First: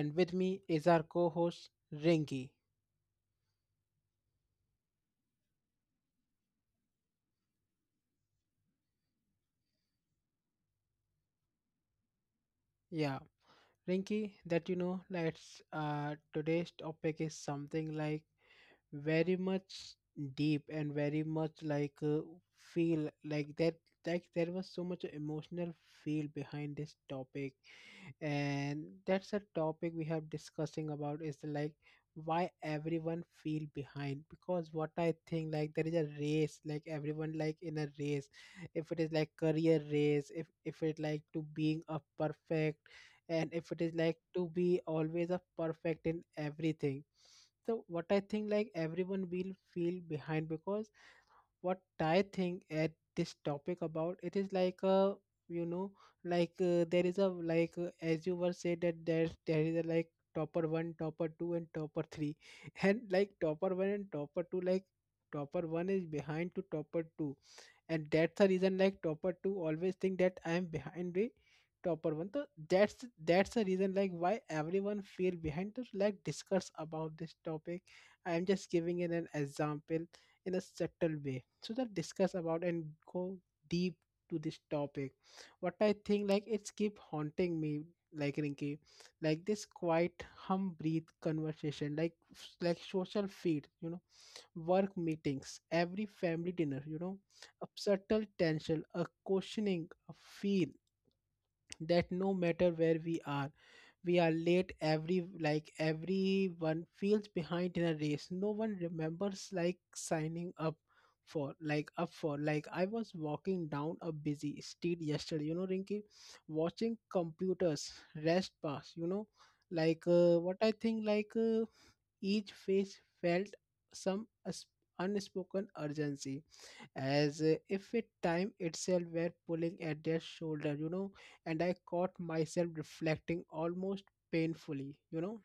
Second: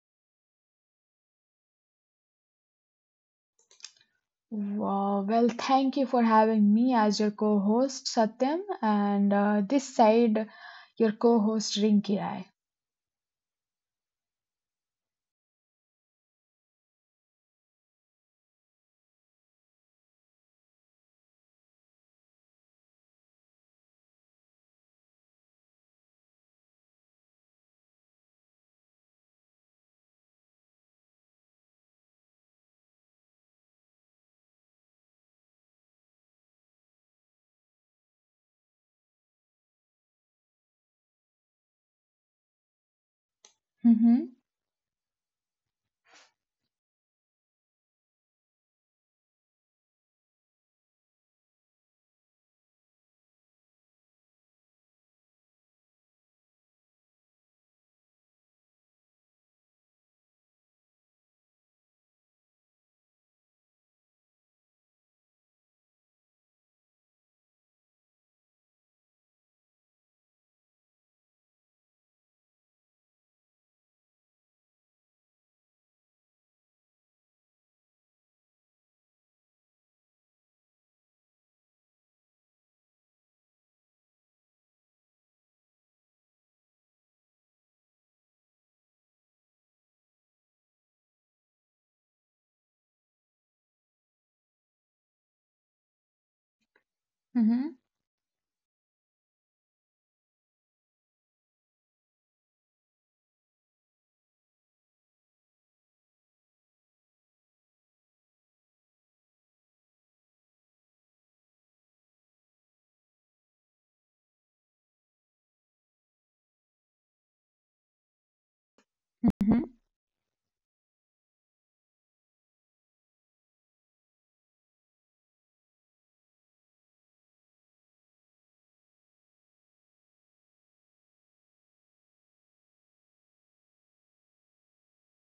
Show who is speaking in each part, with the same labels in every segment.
Speaker 1: and with me is our co-host Rinky.
Speaker 2: Wow. Well, thank you for having me as your co host, Satyam, and this side, your co host, Rinki Rai.
Speaker 1: Yeah, Rinky, that let's today's topic is something like very much deep and very much like feel like that like there was so much emotional feel behind this topic, and that's a topic we have discussing about is like why everyone feel behind. Because what I think, like, there is a race, like everyone, like in a race. If it is like career race, if it like to being a perfect, and if it is like
Speaker 2: Mm-hmm,
Speaker 1: to be always a perfect in everything. So what I think, like, everyone will feel behind because what I think at this topic about it is like you know like there is a like as you were said that there is a like topper 1, topper 2, and topper 3 and like topper 1 and topper 2, like topper 1 is behind to topper 2, and that's the reason like topper 2 always think that I am behind the topper 1. So that's that's the reason like why everyone feel behind. To like discuss about this topic, I am just giving it an example in a subtle way, so that discuss about and go deep to this topic. What I think, like, it's keep haunting me, like Rinki. Like this quiet hum breathe conversation, like social feed, you know work meetings, every family dinner, you know, a
Speaker 2: mm-hmm,
Speaker 1: subtle tension, a questioning, a feel that no matter where we are, we are late. Every like everyone feels behind in a race. No one remembers like signing up for like I was walking down a busy street yesterday, you know, Rinky, watching computers rest pass, you know,
Speaker 2: mm-hmm,
Speaker 1: like what I think like each face felt some unspoken urgency, as if it time itself were pulling at their shoulder, and I caught myself reflecting almost painfully,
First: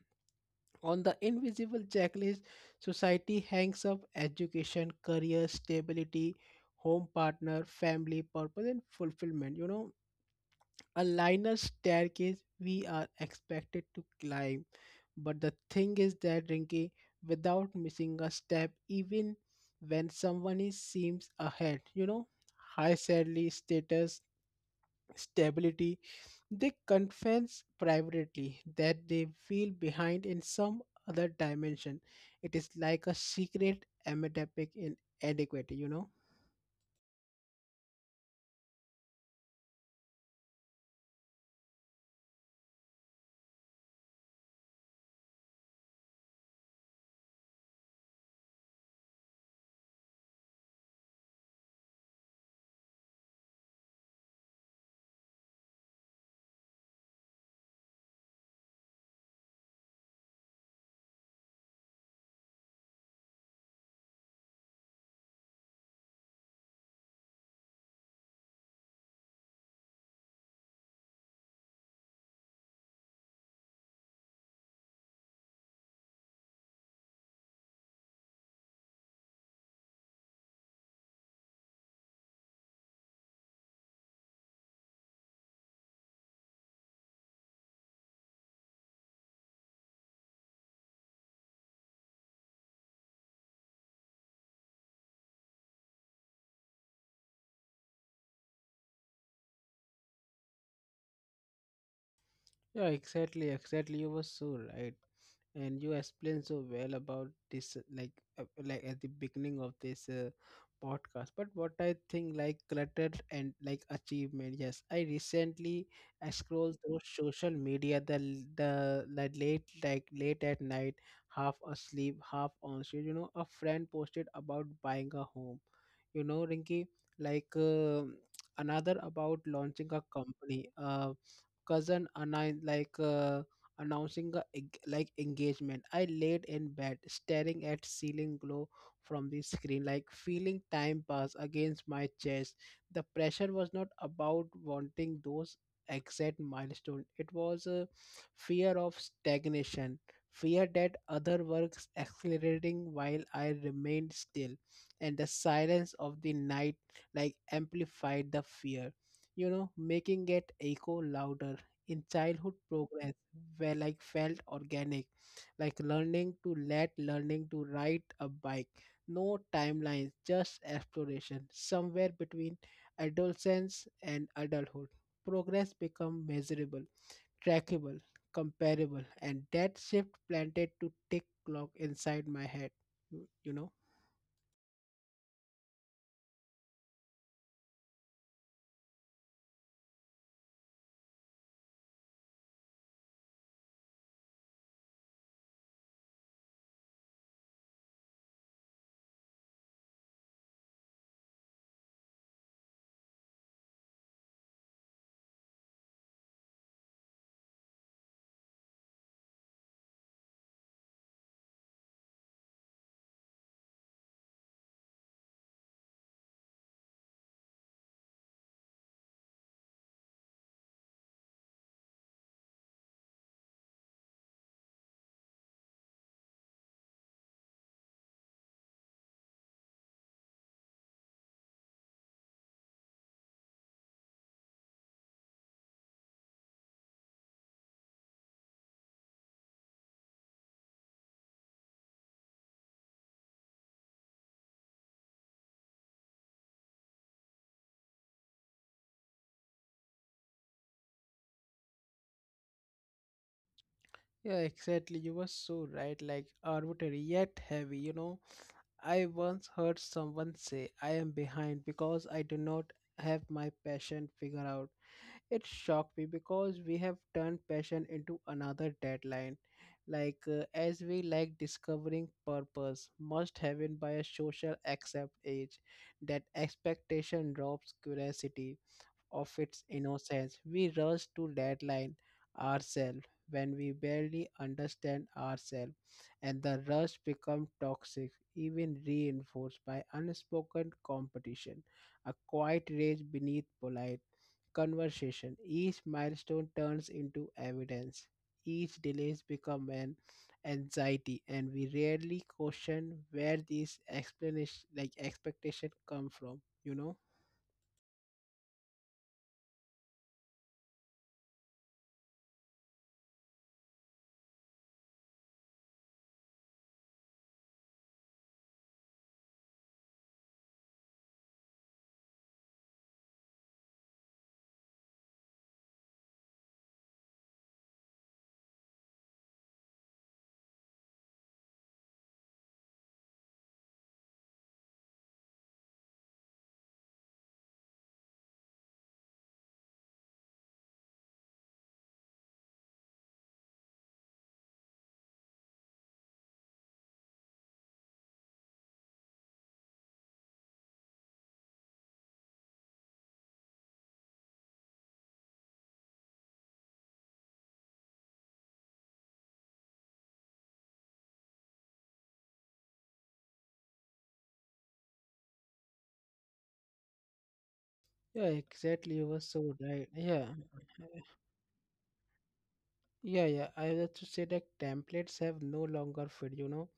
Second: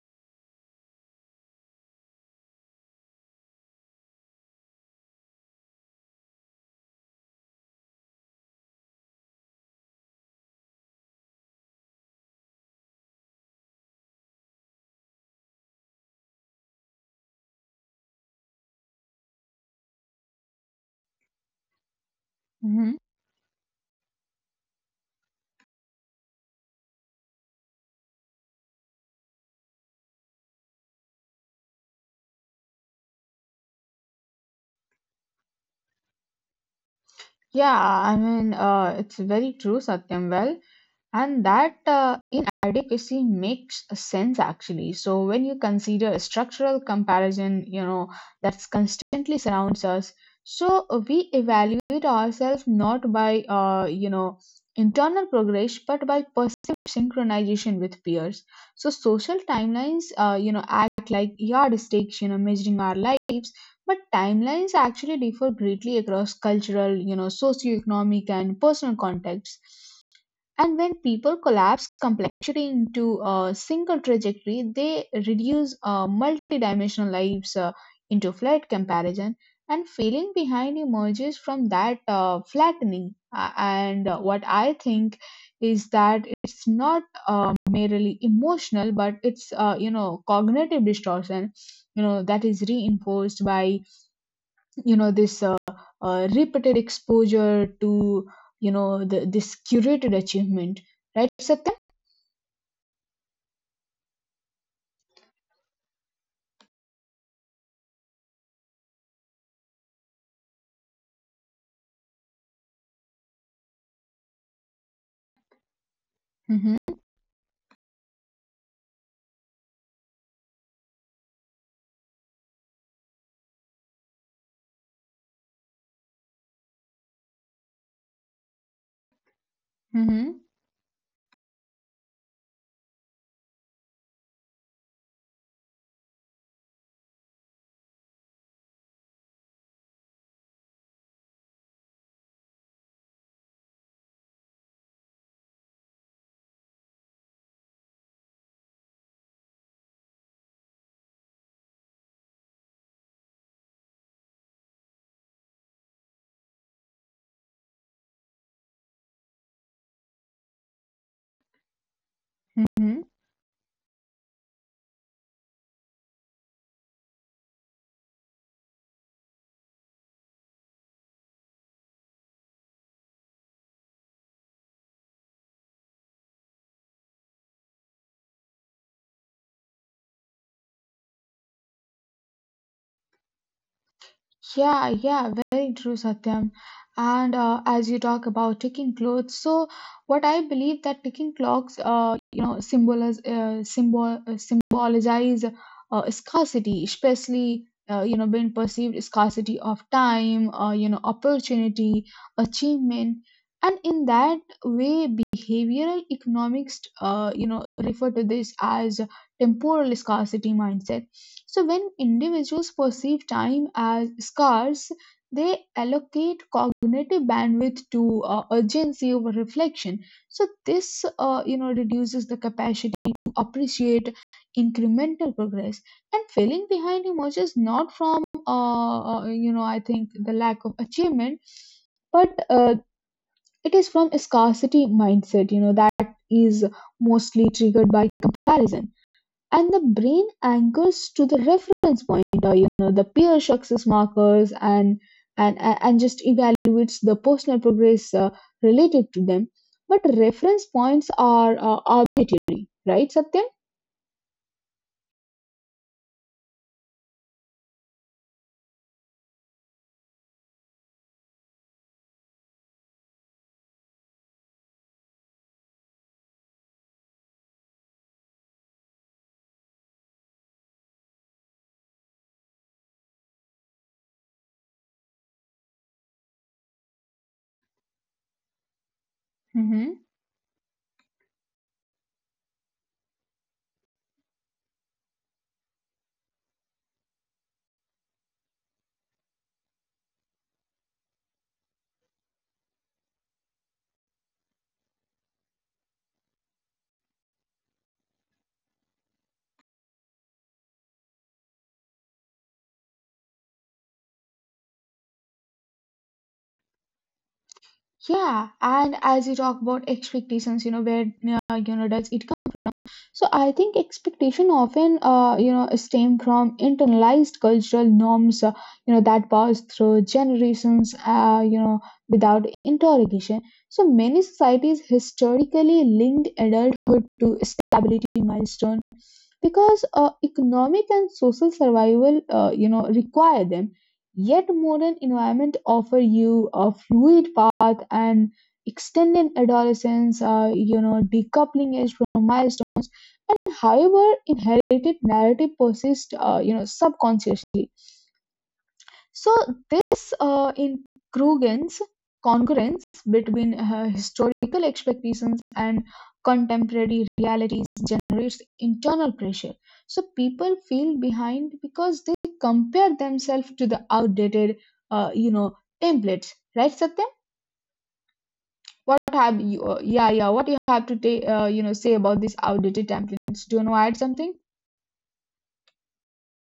Speaker 1: on the invisible checklist society hangs up: education, career, stability, home, partner, family, purpose, and fulfillment, a linear staircase we are expected to climb. But the thing is that, Rinky, without missing a step, even when someone is seems ahead, high
Speaker 2: mm-hmm.
Speaker 1: salary, status, stability, they confess privately that they feel behind in some other dimension. It is like a secret epidemic in adequate.
Speaker 2: Yeah, I mean, it's very true, Satyam. And that inadequacy makes sense actually. So when you consider a structural comparison, you know, that's constantly surrounds us. So we evaluate ourselves not by, you know, internal progress, but by perceived synchronization with peers. So social timelines, you know, act like yardsticks, you know, measuring our lives. But timelines actually differ greatly across cultural, you know, socioeconomic and personal contexts, and when people collapse complexity into a single trajectory, they reduce multidimensional lives into flat comparison, and feeling behind emerges from that flattening. And what I think is that it's not merely emotional, but it's you know, cognitive distortion, you know, that is reinforced by you know this repeated exposure to you know this curated achievement, right Satyam?
Speaker 1: Yeah, exactly, exactly. You were so right, and you explained so well about this, like at the beginning of this podcast. But what I think, like, cluttered and like achievement. Yes, I recently, I scrolled
Speaker 2: Mm-hmm,
Speaker 1: through social media the like late at night, half asleep, half on street. A friend posted about buying a home. Rinky, like. um another about launching a
Speaker 2: mm-hmm,
Speaker 1: company. A cousin announced like announcing a, like engagement. I laid in bed, staring at ceiling glow from the screen, like feeling time pass against my chest. The pressure was not about wanting those exact milestone. It was a fear of stagnation, fear that other works accelerating while I remained still, and the silence of the night like amplified the fear, making it echo louder in childhood
Speaker 2: mm-hmm.
Speaker 1: progress where like felt organic, like learning to ride a bike, no timelines, just exploration somewhere between adolescence and adulthood. Progress become measurable, trackable, comparable, and that shift planted to tick clock inside my head, you know.
Speaker 2: Yeah, yeah, very true, Satyam. And as you talk about ticking clocks, so what I believe that ticking clocks, you know, symbolize scarcity, especially you know, being perceived scarcity of time, you know, opportunity, achievement, and in that way, behavioral economics, you know, refer to this as temporal scarcity mindset. So, when individuals perceive time as scarce, they allocate cognitive bandwidth to urgency over reflection. So, this you know reduces the capacity to appreciate incremental progress. And feeling behind emerges not from you know, I think the lack of achievement, but it is from a scarcity mindset. You know that is mostly triggered by comparison, and the brain anchors to the reference point, or you know the peer success markers, and just evaluates the personal progress related to them, but reference points are arbitrary, right Satyam?
Speaker 1: Yeah, exactly. You were so right, like arbitrary yet heavy, you know I once heard someone say, I am behind because I do not have my passion figured out. It shocked me because we have turned passion into another deadline. Like, as we like discovering purpose, must have been by a social accept age, that expectation drops curiosity of its
Speaker 2: Mm-hmm.
Speaker 1: innocence. We rush to deadline ourselves when we barely understand ourselves, and the rush becomes toxic, even reinforced by unspoken competition, a quiet rage beneath polite conversation. Each milestone turns into evidence. Each delays become an anxiety, and we rarely question where these explanation like expectation come from.
Speaker 2: Yeah, and as you talk about expectations, you know where you know does it. So I think expectation often, you know, stem from internalized cultural norms, you know, that pass through generations, you know, without interrogation. So many societies historically linked adulthood to stability milestone because economic and social survival you know require them, yet modern environment offer you a fluid path and extended adolescence you know decoupling age from milestones, and however inherited narrative persists you know subconsciously. So this incongruence congruence between historical expectations and contemporary realities generates internal pressure. So people feel behind because they compare themselves to the outdated, you know, templates. Right, Satyam?
Speaker 1: Yeah, exactly. You
Speaker 2: What
Speaker 1: were so
Speaker 2: have you?
Speaker 1: right. Yeah,
Speaker 2: Yeah, yeah. What you have to you know say about these outdated
Speaker 1: yeah, yeah.
Speaker 2: templates?
Speaker 1: I
Speaker 2: Do you want
Speaker 1: have
Speaker 2: to
Speaker 1: to
Speaker 2: add
Speaker 1: say that
Speaker 2: something?
Speaker 1: templates have no longer fit,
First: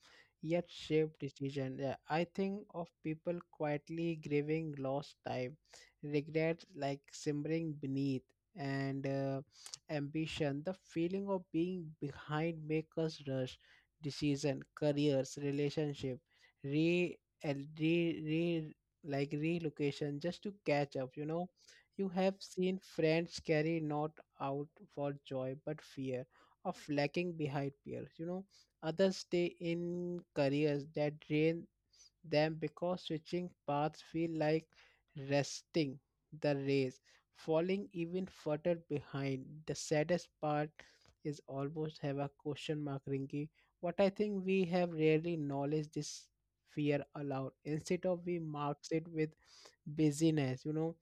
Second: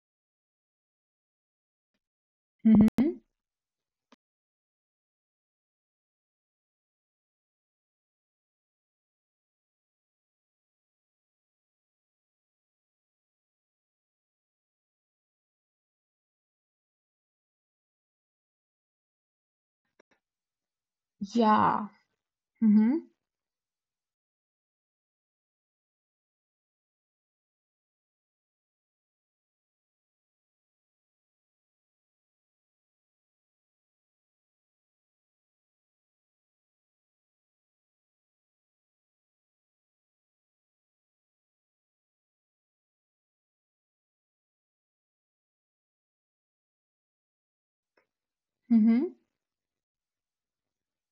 Speaker 1: yet shape decision. Yeah, I think of
Speaker 2: Hmm.
Speaker 1: people quietly grieving lost time, regret like simmering beneath, and ambition. The feeling of being behind makes us rush decision, careers, relationship, re, el- re, re like relocation, just to catch up.
Speaker 2: Yeah.
Speaker 1: You have seen
Speaker 2: Hmm.
Speaker 1: friends carry not out for joy but fear of lacking behind peers. Others stay in careers that drain them because switching paths feel like resting the race, falling even further behind. The saddest part is almost have a question mark, Rinky. What I think we have rarely acknowledged this fear aloud. Instead of we marks
Speaker 2: Hmm.
Speaker 1: it with busyness,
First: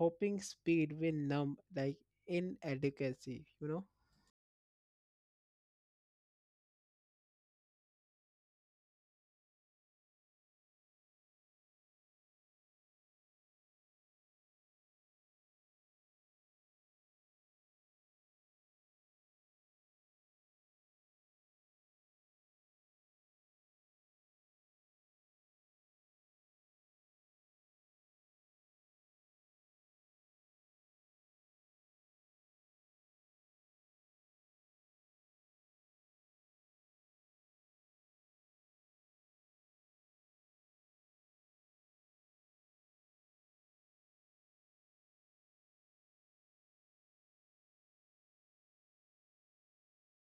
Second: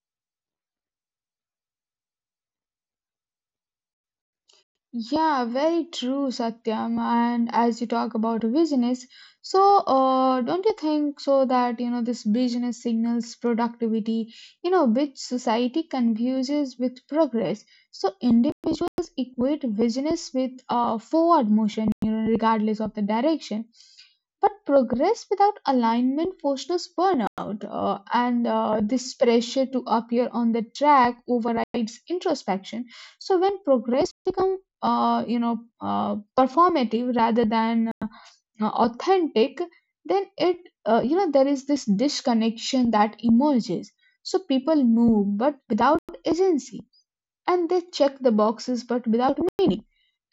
Speaker 1: hoping speed will numb like inadequacy.
Speaker 2: Yeah, very true, Satyam. And as you talk about business, so don't you think so that you know this business signals productivity, you know, which society confuses with progress. So individuals equate business with forward motion, you know, regardless of the direction. But progress without alignment fosters burnout, and this pressure to appear on the track overrides introspection. So when progress becomes performative rather than authentic, then it you know there is this disconnection that emerges. So people move but without agency, and they check the boxes but without meaning,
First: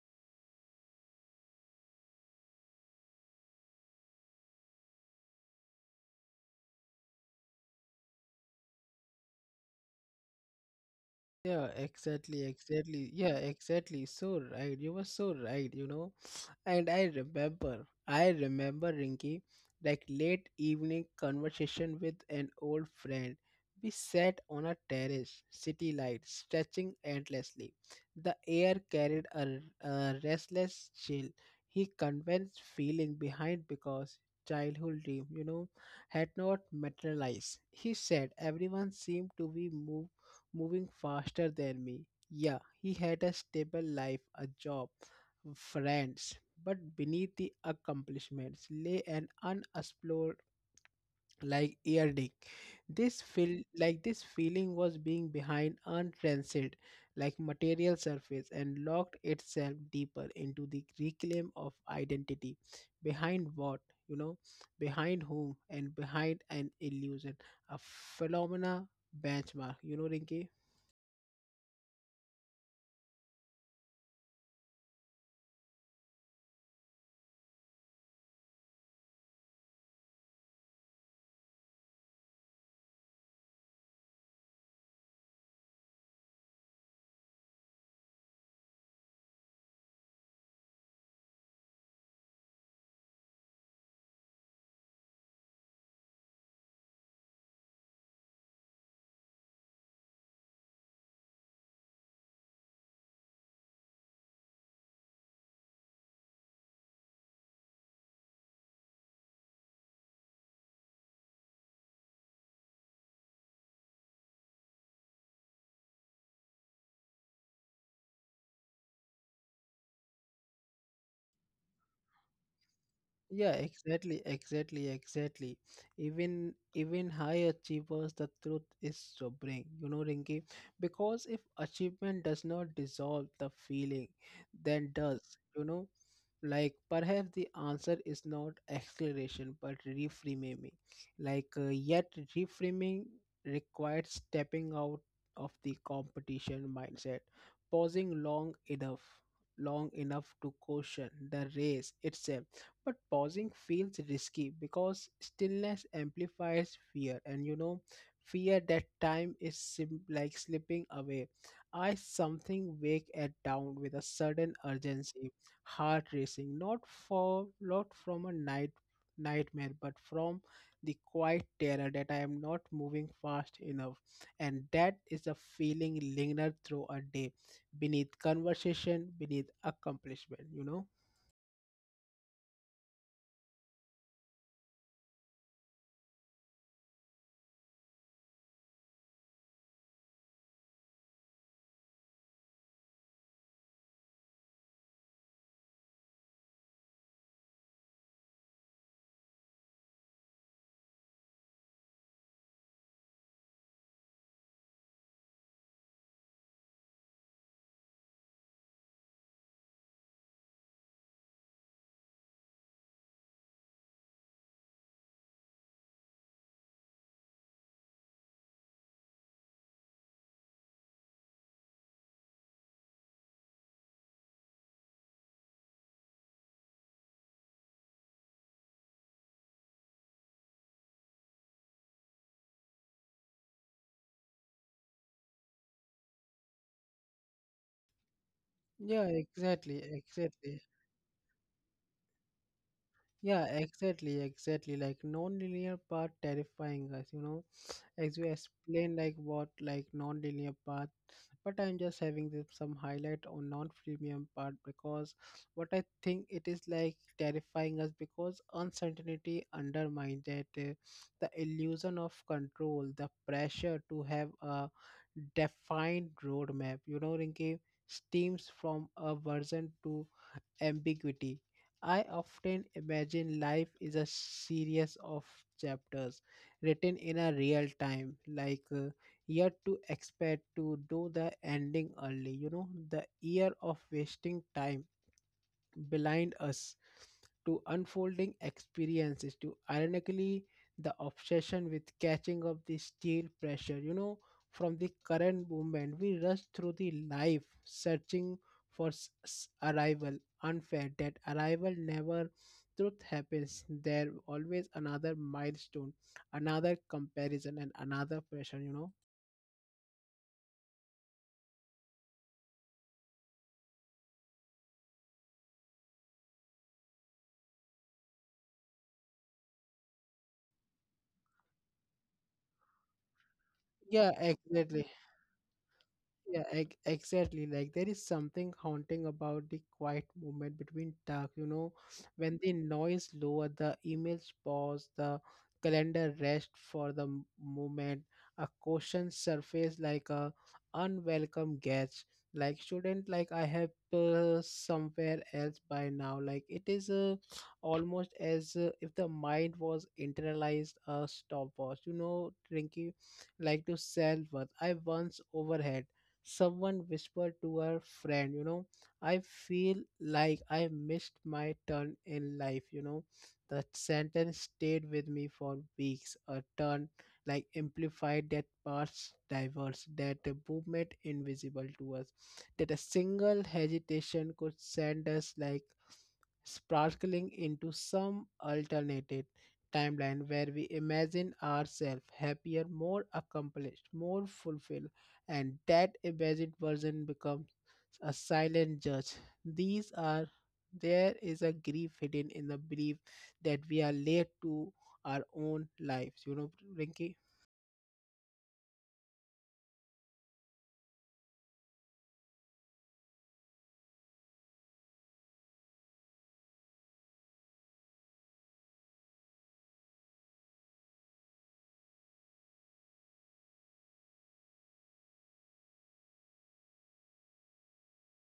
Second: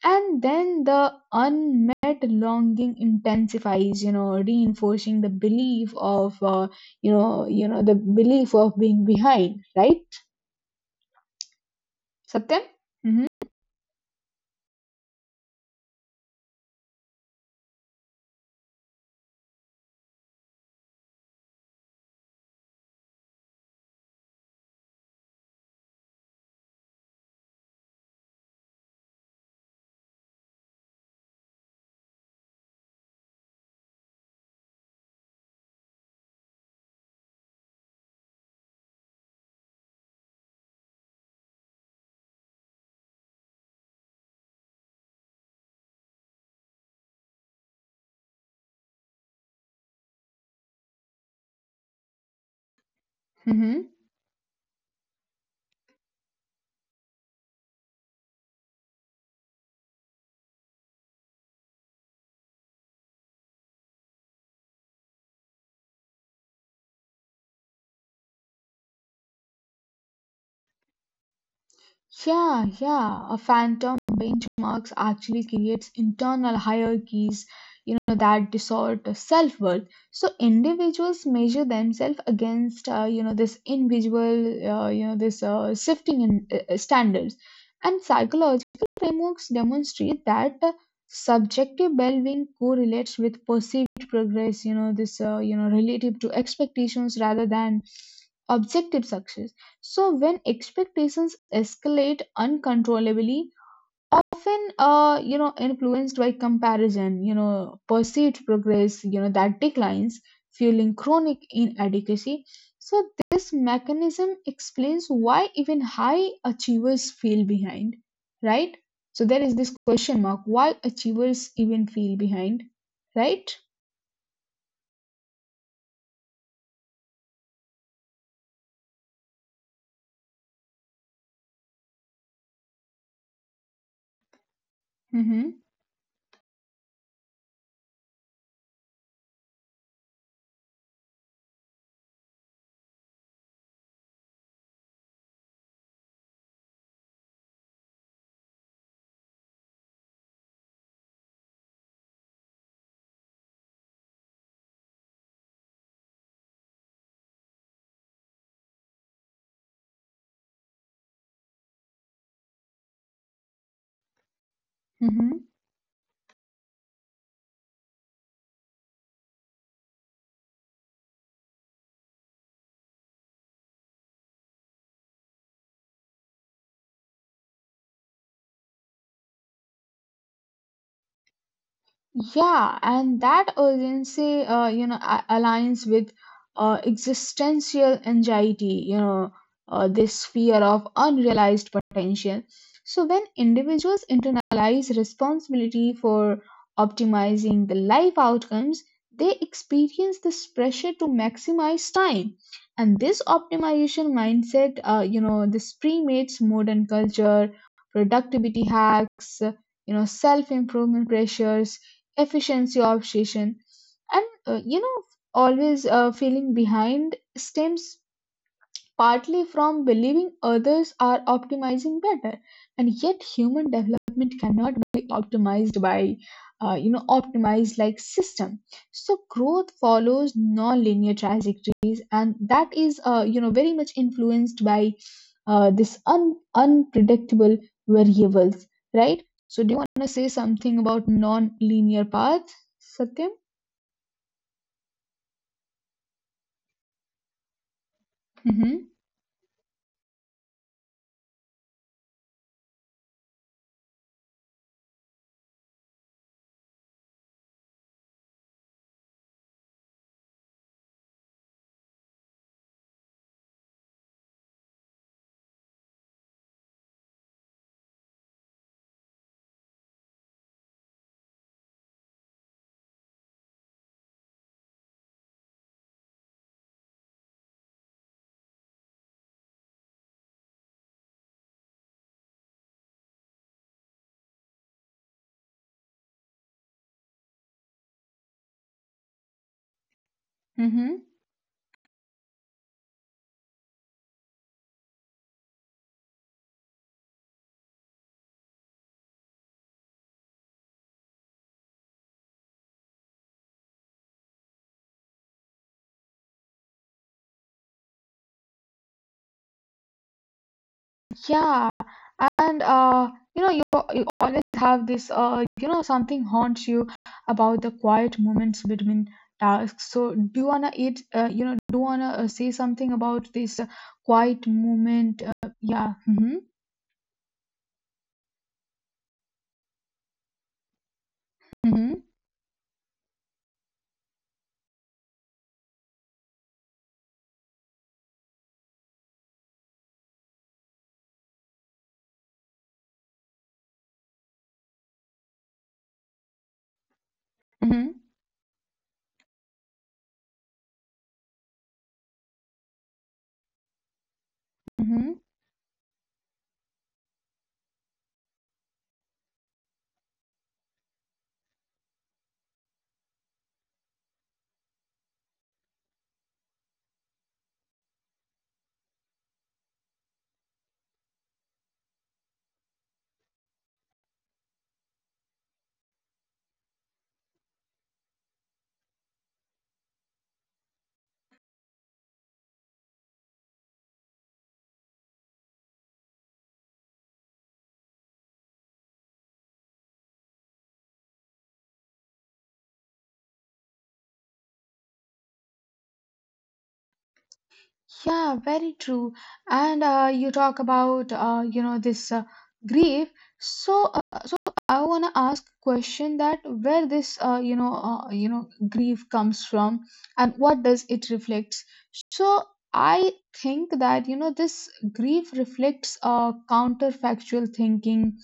Speaker 2: and then the unmet longing intensifies you know reinforcing the belief of the belief of being behind, right
Speaker 1: Yeah, exactly,
Speaker 2: Satyam?
Speaker 1: exactly.
Speaker 2: Mm-hmm.
Speaker 1: Yeah, exactly. So right. You were so right. And I remember, Rinky, like late evening conversation with an old friend. We sat on a terrace, city lights stretching endlessly. The air carried a restless chill. He convinced feeling behind because childhood dream, had not materialized. He said everyone seemed to be moving faster than me. Yeah, he had a stable life, a job, friends, but beneath the accomplishments lay an unexplored like earring.
Speaker 2: Mm-hmm.
Speaker 1: This feeling was being behind untransit like material surface, and locked itself deeper into the reclaim of identity. Behind what? You know, behind whom, and behind an illusion, a phenomena benchmark. You know, Rinki?
Speaker 2: Yeah, yeah. A phantom benchmarks actually creates internal hierarchies, you know, that distort the self-worth. So individuals measure themselves against, you know, this individual, you know, this shifting in standards. And psychological frameworks demonstrate that subjective well-being correlates with perceived progress. You know, this, you know, relative to expectations rather than objective success. So when expectations escalate uncontrollably, often you know influenced by comparison, you know perceived progress, you know that declines, fueling chronic inadequacy. So this mechanism explains why even high achievers feel behind, right? So there is this question mark: why achievers even feel behind, right?
Speaker 1: Yeah, exactly, exactly, exactly. Even high achievers, the truth is sobering, Rinki, because if achievement does not dissolve the feeling, then does,
Speaker 2: Mm-hmm.
Speaker 1: you know, like perhaps the answer is not acceleration but reframing. Like yet reframing requires stepping out of the competition mindset, pausing long enough to caution the race itself. But pausing feels risky, because stillness amplifies fear, and, fear that time is like slipping away. I something wake at down with a sudden urgency,
Speaker 2: Mm-hmm.
Speaker 1: heart racing, not from a nightmare, but from the quiet terror that I am not moving fast enough, and that is a feeling lingered through a day, beneath conversation, beneath accomplishment.
Speaker 2: Yeah, and that urgency, you know, aligns with existential anxiety, you know, this fear of unrealized potential. So, when individuals internalize responsibility for optimizing the life outcomes, they experience this pressure to maximize time. And this optimization mindset, you know, this premates modern culture, productivity hacks, you know, self improvement pressures, efficiency obsession, and you know always feeling behind stems partly from believing others are optimizing better, and yet human development cannot be optimized by optimized like system. So growth follows non-linear trajectories, and that is you know very much influenced by this unpredictable variables,
Speaker 1: Yeah,
Speaker 2: right? So do you
Speaker 1: exactly,
Speaker 2: want to say
Speaker 1: exactly.
Speaker 2: something about non-linear paths, Satyam?
Speaker 1: Yeah, exactly, exactly. Like non-linear path terrifying us. As you
Speaker 2: Mm-hmm.
Speaker 1: explain like what like non-linear path, but I'm just having this, some highlight on non-premium part, because what I think it is like terrifying us because uncertainty undermines that the illusion of control, the pressure to have a defined roadmap. Rinki, steams from a version to ambiguity. I often imagine life is a series of chapters written in a real time, like year to expect to do the ending early, the year of wasting time blind us to unfolding experiences to ironically the
Speaker 2: Mm-hmm.
Speaker 1: obsession with catching up the steel pressure, from the current movement. We rush through the life searching for arrival, unfair that arrival never truth happens. There always another milestone, another comparison, and another pressure.
Speaker 2: Yeah, and you know, you always have this, you know, something haunts you about the quiet moments between tasks. So, do you wanna eat, you know, do you wanna say something about this
Speaker 1: Yeah,
Speaker 2: quiet
Speaker 1: exactly.
Speaker 2: moment? Yeah.
Speaker 1: Yeah,
Speaker 2: Mm-hmm,
Speaker 1: exactly. Like there is something haunting about the quiet moment between talk,
Speaker 2: mm-hmm,
Speaker 1: when the noise lower, the emails pause, the calendar rest for the moment, a question surface like a unwelcome guest. Like, shouldn't like I have somewhere else by now. Like it is
Speaker 2: mm-hmm,
Speaker 1: almost as if the mind was internalized a stopwatch. Rinky, like to sell what I once
Speaker 2: mm-hmm.
Speaker 1: overhead someone whispered to her friend, I feel like I missed my turn in life. That sentence stayed with me for weeks. A turn like amplified that parts diverse, that the movement invisible to us, that a single hesitation could send us like sparkling into some alternate timeline where we imagine ourselves happier, more accomplished, more fulfilled, and that imagined version becomes a silent judge. These are there is a grief hidden in the belief that we are late to our own lives. Rinki.
Speaker 2: Yeah, very true. And you talk about, you know, this grief. So, I want to ask a question that where this you know grief comes from, and what does it reflects. So I think that you know this grief reflects counterfactual thinking.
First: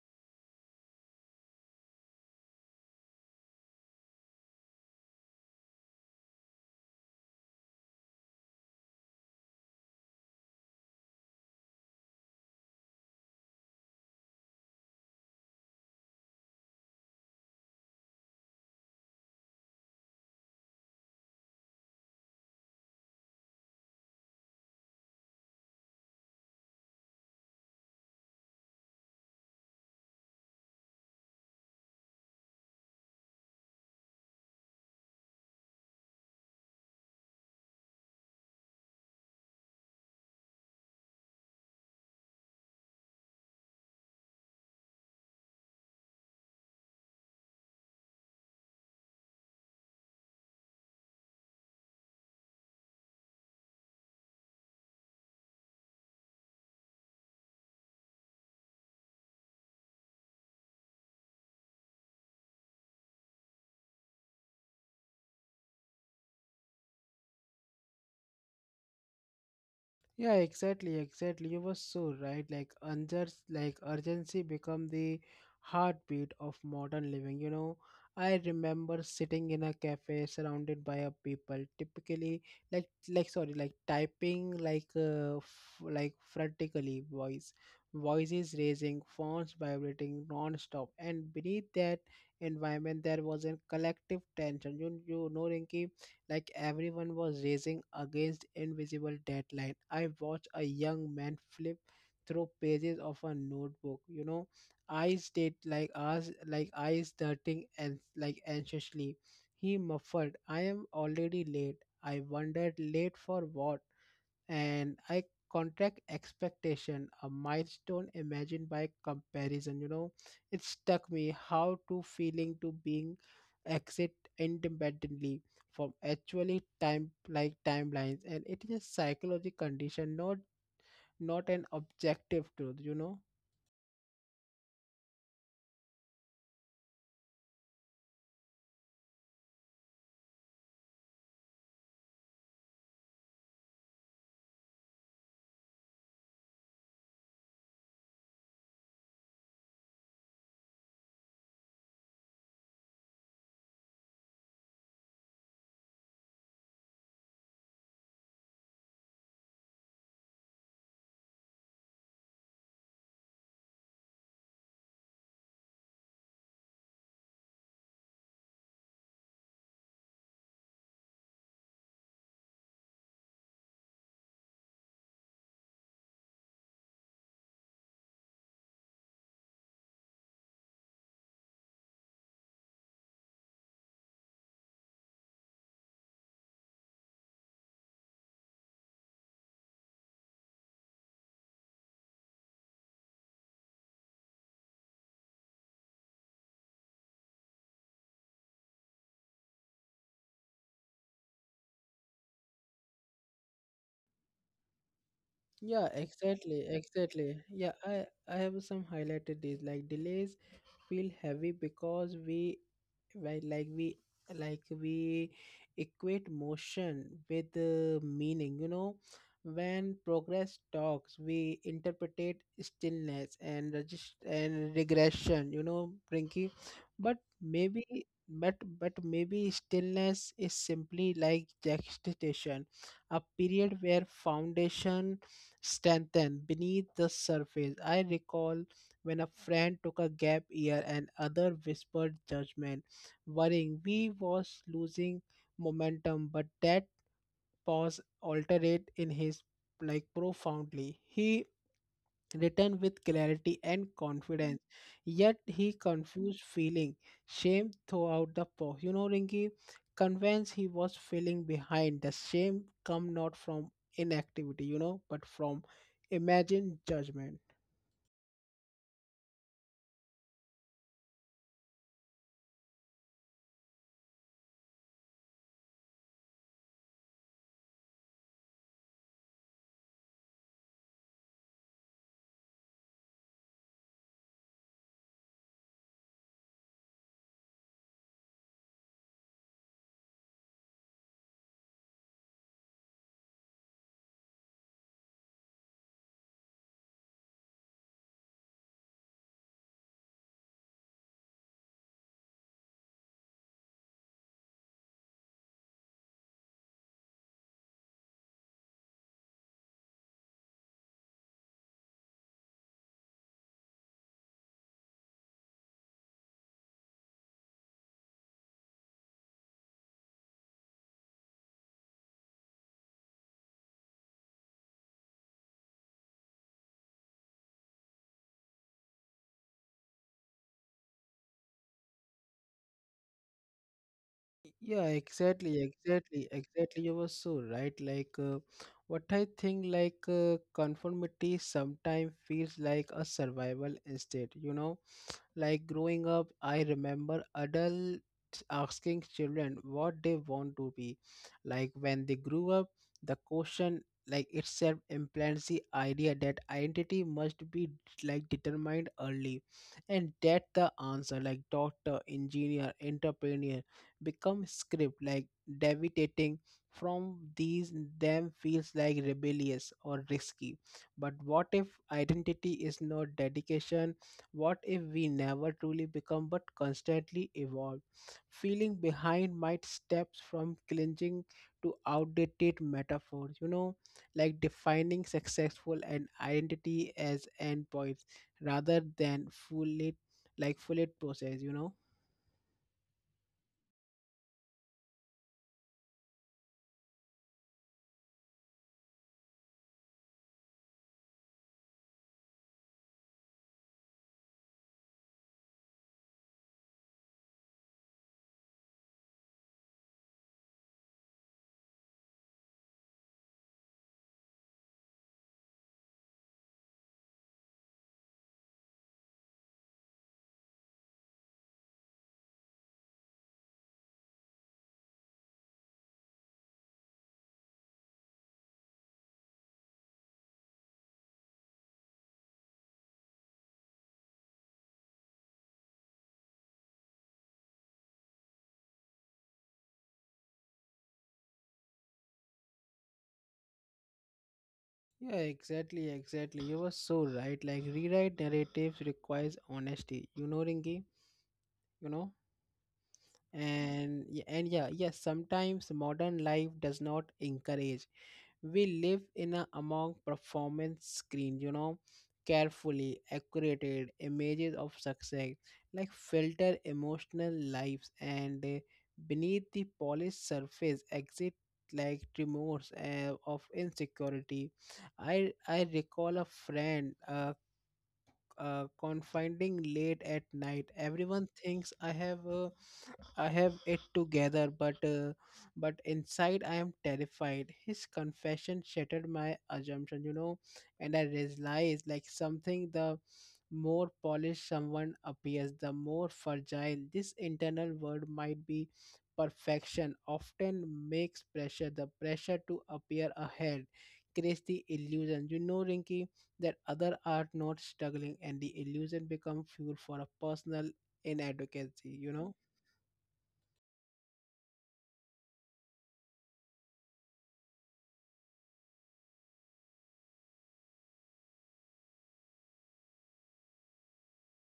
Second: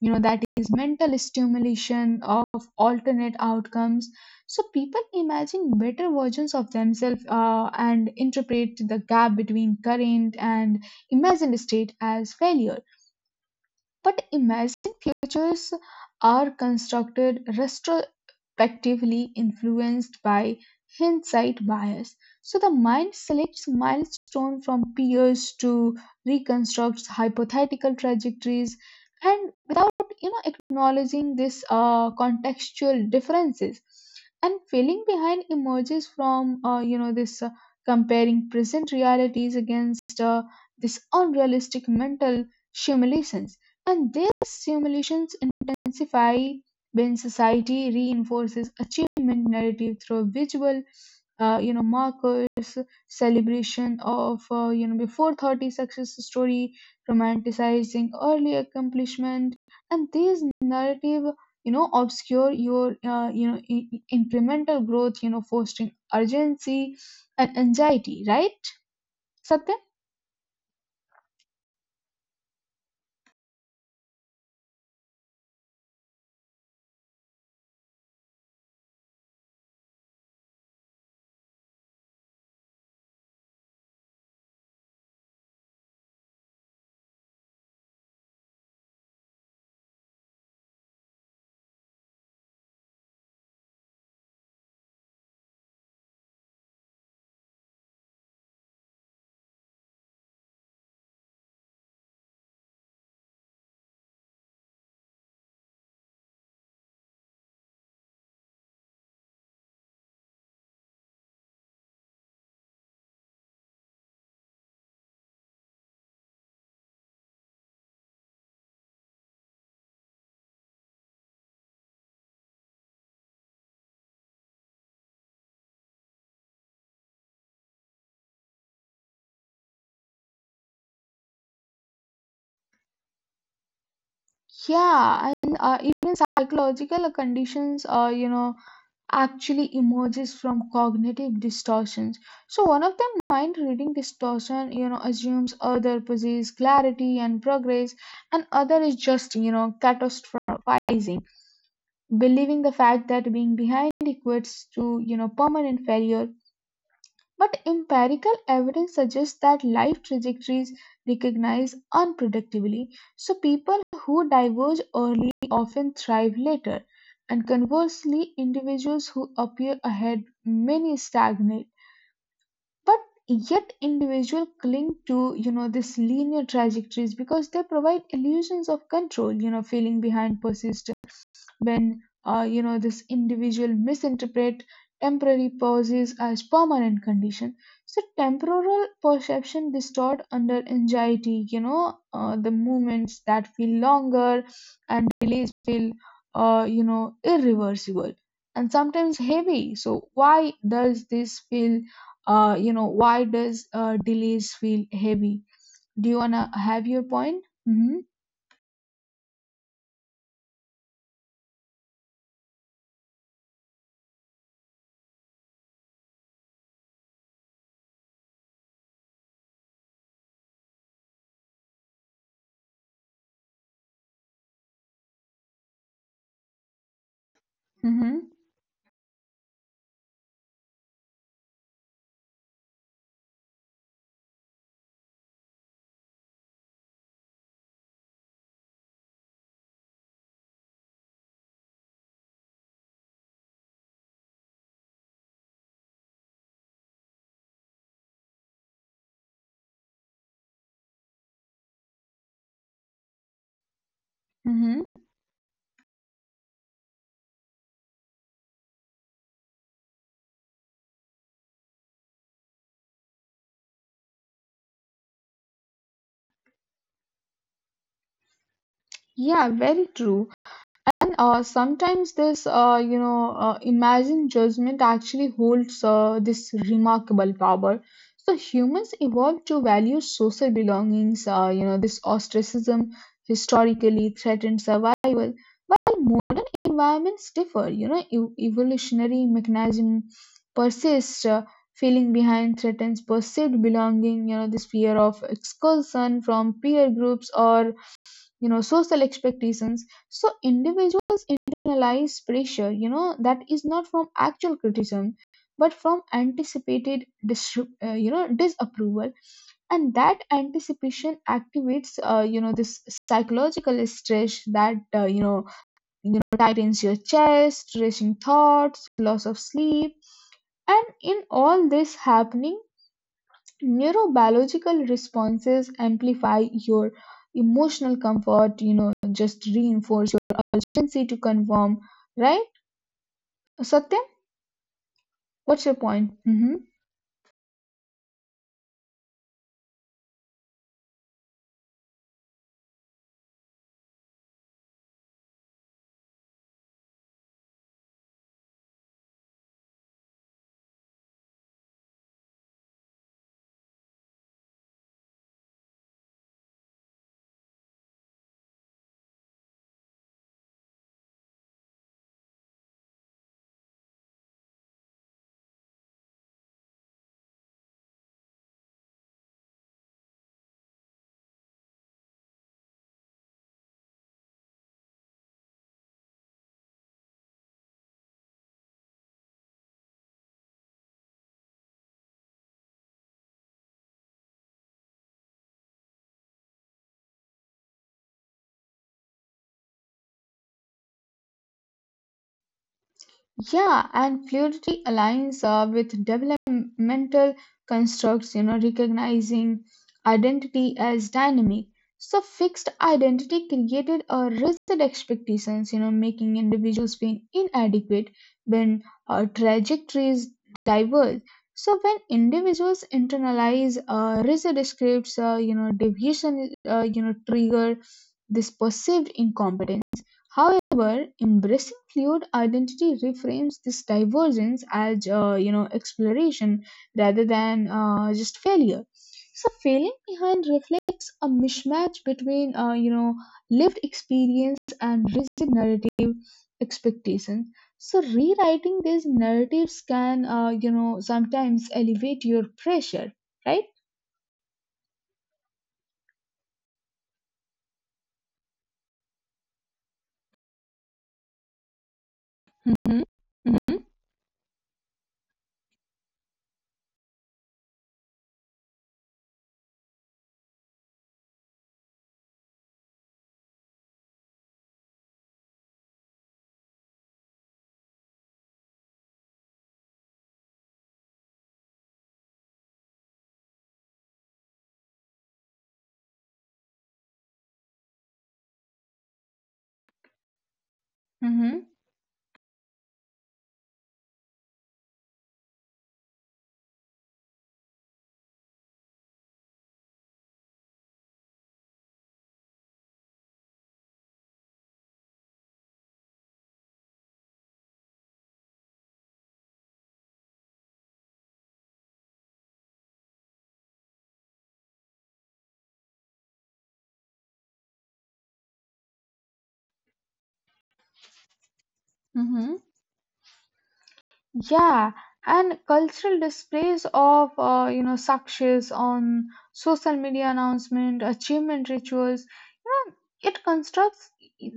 Speaker 2: You know that is mental stimulation of alternate outcomes. So people imagine better versions of themselves and interpret the gap between current and imagined state as failure, but imagine futures are constructed retrospectively influenced by hindsight bias. So the mind selects milestones from peers to reconstruct hypothetical trajectories, and without you know acknowledging this contextual differences, and feeling behind emerges from you know this comparing present realities against this unrealistic mental simulations, and their simulations intensify when society reinforces achievement narrative through visual, you know, markers, celebration of, you know, before 30 success story, romanticizing early accomplishment, and these narrative, you know, obscure your, you know, incremental growth, you know, fostering urgency and anxiety, right? Satya?
Speaker 1: Yeah, exactly, exactly. You were so right. Like urgency become the heartbeat of modern living. I remember sitting in a cafe surrounded by a people, typically like sorry, like typing like like frantically, voices raising, phones vibrating non-stop, and beneath that environment there was a collective tension. Rinki, like everyone was racing against invisible deadline. I watched a young man flip through pages of a notebook, eyes did like eyes darting and like anxiously. He muffled, I am already late. I wondered, late for what? And I contract expectation, a milestone imagined by comparison. It stuck me how to feeling to being exit independently from actually time like timelines, and it is a psychological condition, not an objective truth you know
Speaker 2: Yeah, and even psychological conditions, you know, actually emerges from cognitive distortions. So, one of them, mind reading distortion, you know, assumes other possess clarity and progress, and other is just, you know, catastrophizing, believing the fact that being behind equates to, you know, permanent failure, but empirical evidence suggests that life trajectories recognize unpredictably, so people who diverge early often thrive later, and conversely, individuals who appear ahead many stagnate. But yet, individuals cling to you know this linear trajectories because they provide illusions of control, you know, feeling behind persists when you know this individual misinterpret temporary pauses as permanent condition. So temporal perception distort under anxiety, you know the moments that feel longer and delays feel you know irreversible and sometimes heavy. So why does this feel you know why does delays feel heavy?
Speaker 1: yeah
Speaker 2: Do you wanna
Speaker 1: exactly,
Speaker 2: have your point?
Speaker 1: exactly, yeah
Speaker 2: Mm-hmm.
Speaker 1: i i have some highlighted these like delays feel heavy because we well, like we equate motion with meaning, you know. When progress talks, we interpret stillness and regression, you know, Prinky. but maybe
Speaker 2: Mm-hmm.
Speaker 1: but maybe stillness is simply like gestation, a period where foundation strengthen beneath the surface. I recall when a friend took a gap year and other whispered judgment, worrying we was losing momentum, but that pause altered in his like profoundly. He returned with clarity and confidence,
Speaker 2: Mm-hmm.
Speaker 1: yet he confused feeling shame throughout the pause. You know, Ringy, convinced he was feeling behind. The shame come not from inactivity, you know, but from imagined judgment.
Speaker 2: Yeah, very true. And sometimes this, imagined judgment actually holds this remarkable power. So humans evolved to value social belongings. You know, this ostracism historically threatened survival, while modern environments differ. You know, evolutionary mechanism persists. Feeling behind threatens perceived belonging. You know, this fear of expulsion from peer groups or you know social expectations, so individuals internalize pressure you know that is not from actual criticism but from anticipated you know disapproval, and that anticipation activates you know this psychological stress that tightens your chest, racing thoughts, loss of sleep, and in all this happening neurobiological responses amplify your emotional comfort, you know, just reinforce your urgency to conform, right? Satyam,
Speaker 1: Yeah,
Speaker 2: what's
Speaker 1: exactly,
Speaker 2: your point?
Speaker 1: exactly,
Speaker 2: Mm-hmm.
Speaker 1: exactly. You were so right. What I think, conformity sometimes feels like a survival instinct, you know. Like growing up, I remember adults asking children what they want to be. Like when they grew up, the question like itself implants the idea that identity must be like determined early, and that the answer like doctor engineer entrepreneur become script like deviating from these them feels like rebellious or risky. But what if identity is not dedication? What if we never truly become but constantly evolve? Feeling behind might steps from clinging to outdated metaphors, you know, like defining successful and identity as endpoints rather than fully process, you know.
Speaker 2: Yeah, and fluidity aligns with developmental constructs, you know, recognizing identity as dynamic. So, fixed identity created a rigid expectations, you know, making individuals feel inadequate when trajectories diverge. So, when individuals internalize rigid scripts, you know, deviation, you know, trigger this perceived incompetence. However, embracing fluid identity reframes this divergence as you know exploration rather than just failure. So failing behind reflects a mismatch between you know lived experience and rigid narrative expectations. So rewriting these narratives can you know sometimes elevate your pressure, right?
Speaker 1: Yeah, exactly, exactly. You were so right. Like rewrite narratives requires honesty. You know, Ringy, you know,
Speaker 2: Hmm. Hmm.
Speaker 1: and yeah, yes. Sometimes modern life does not encourage. We live in a among performance screen, you know, carefully accurated images of success like filter emotional lives, and beneath the polished surface exit like remorse of insecurity. I recall a friend confining late at night, everyone
Speaker 2: Hmm.
Speaker 1: thinks I have it together, but inside I am terrified. His confession shattered my assumption, you know, and I realized like something: the more polished someone appears, the more fragile this internal world might be. Perfection often makes pressure. The pressure to appear ahead creates the illusion, you know, Rinky, that other are not struggling, and the illusion become fuel for a personal inadequacy, you know.
Speaker 2: Hmm. Yeah, and cultural displays of you know success on social media announcement, achievement rituals, you know, it constructs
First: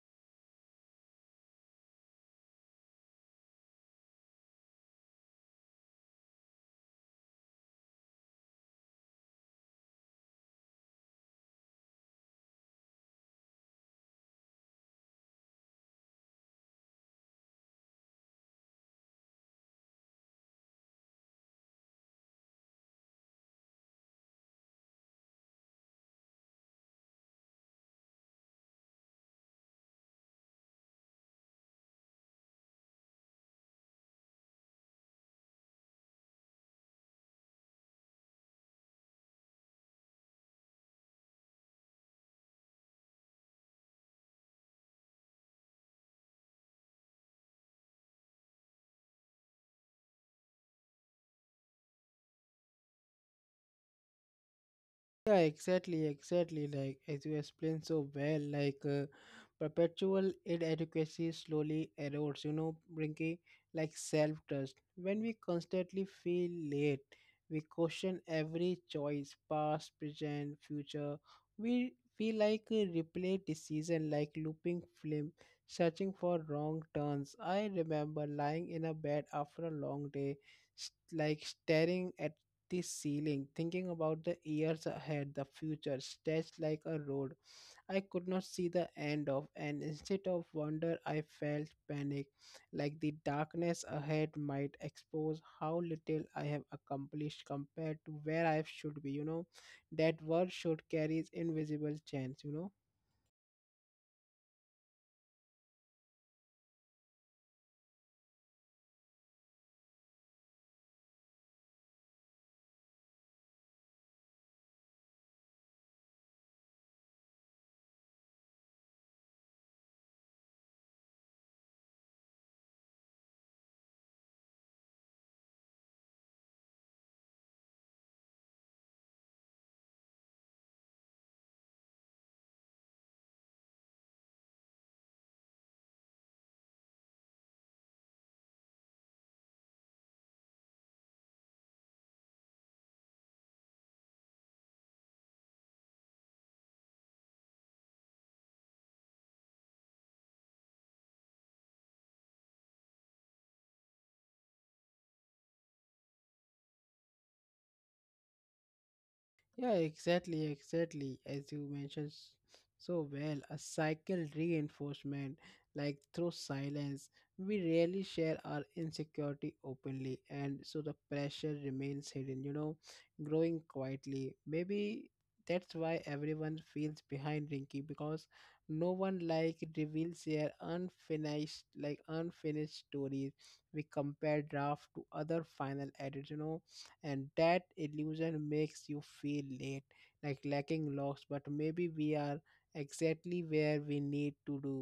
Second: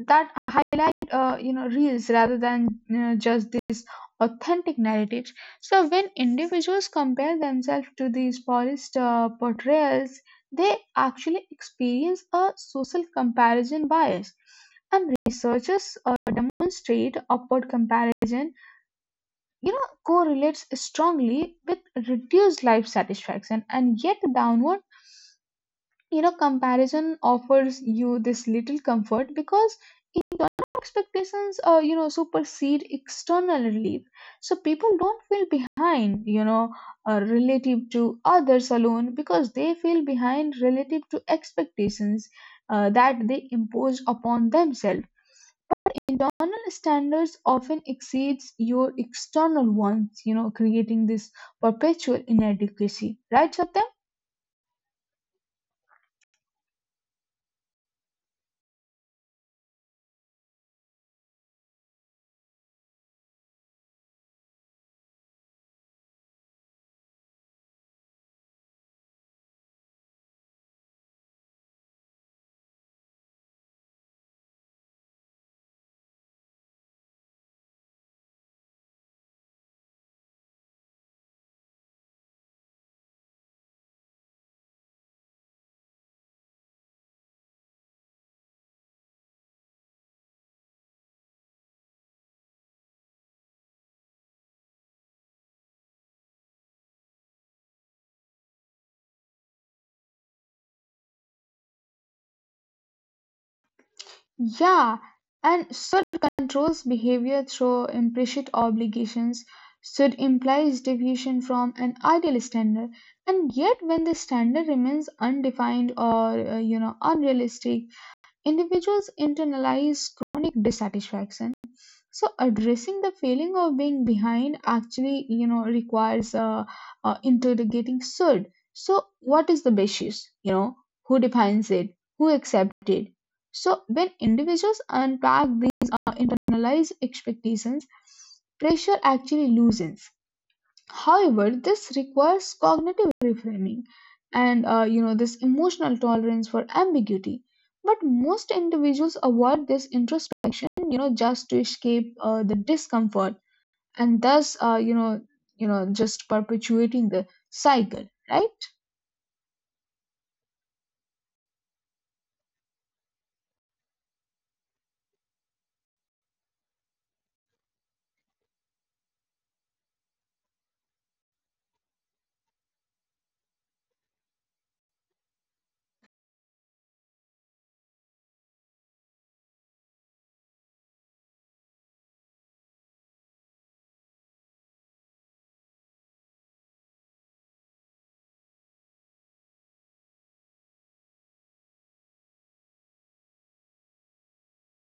Speaker 2: that highlight you know reels rather than just these authentic narratives. So when individuals compare themselves to these polished portrayals, they actually experience a social comparison bias, and researchers demonstrate upward comparison you know correlates strongly with reduced life satisfaction. And yet downward you know comparison offers you this little comfort because internal expectations you know supersede external relief. So people don't feel behind, you know, relative to others alone, because they feel behind relative to expectations that they impose upon themselves. Internal standards often exceeds your external ones, you know, creating this perpetual inadequacy, right, Satyam?
Speaker 1: Yeah, exactly, exactly. Like as you explained so well, like perpetual inadequacy slowly erodes. You know, bringing like self-trust. When we constantly feel late, we question every choice, past, present, future. We feel like a replay decision, like looping film, searching for wrong turns. I remember lying in a bed after a long day, staring at the ceiling, thinking about the years ahead, the future stretched like a road. I could not see the end of, and instead of wonder, I felt panic, like the darkness ahead might expose how little I have accomplished compared to where I should be. You know, that word should carry invisible chance. You know.
Speaker 2: Yeah, and should controls behavior through implicit obligations. Should implies deviation from an ideal standard, and yet when the standard remains undefined or you know unrealistic, individuals internalize chronic dissatisfaction. So addressing the feeling of being behind actually, you know, requires interrogating should. So what is the basis? You know, who defines it? Who accepts it? So when individuals unpack these internalized expectations, pressure actually loosens. However, this requires cognitive reframing and you know this emotional tolerance for ambiguity. But most individuals avoid this introspection, you know, just to escape the discomfort, and thus you know just perpetuating the cycle, right?
Speaker 1: Yeah, exactly, exactly. As you mentioned so well, a cycle reinforcement, like through silence, we rarely share our insecurity openly, and so the pressure remains hidden, you know, growing quietly. Maybe that's why everyone feels behind, Rinky, because no one like reveals their unfinished stories. We compare draft to other final edits, you know, and that illusion makes you feel late, like lacking loss. But maybe we are exactly where we need to do,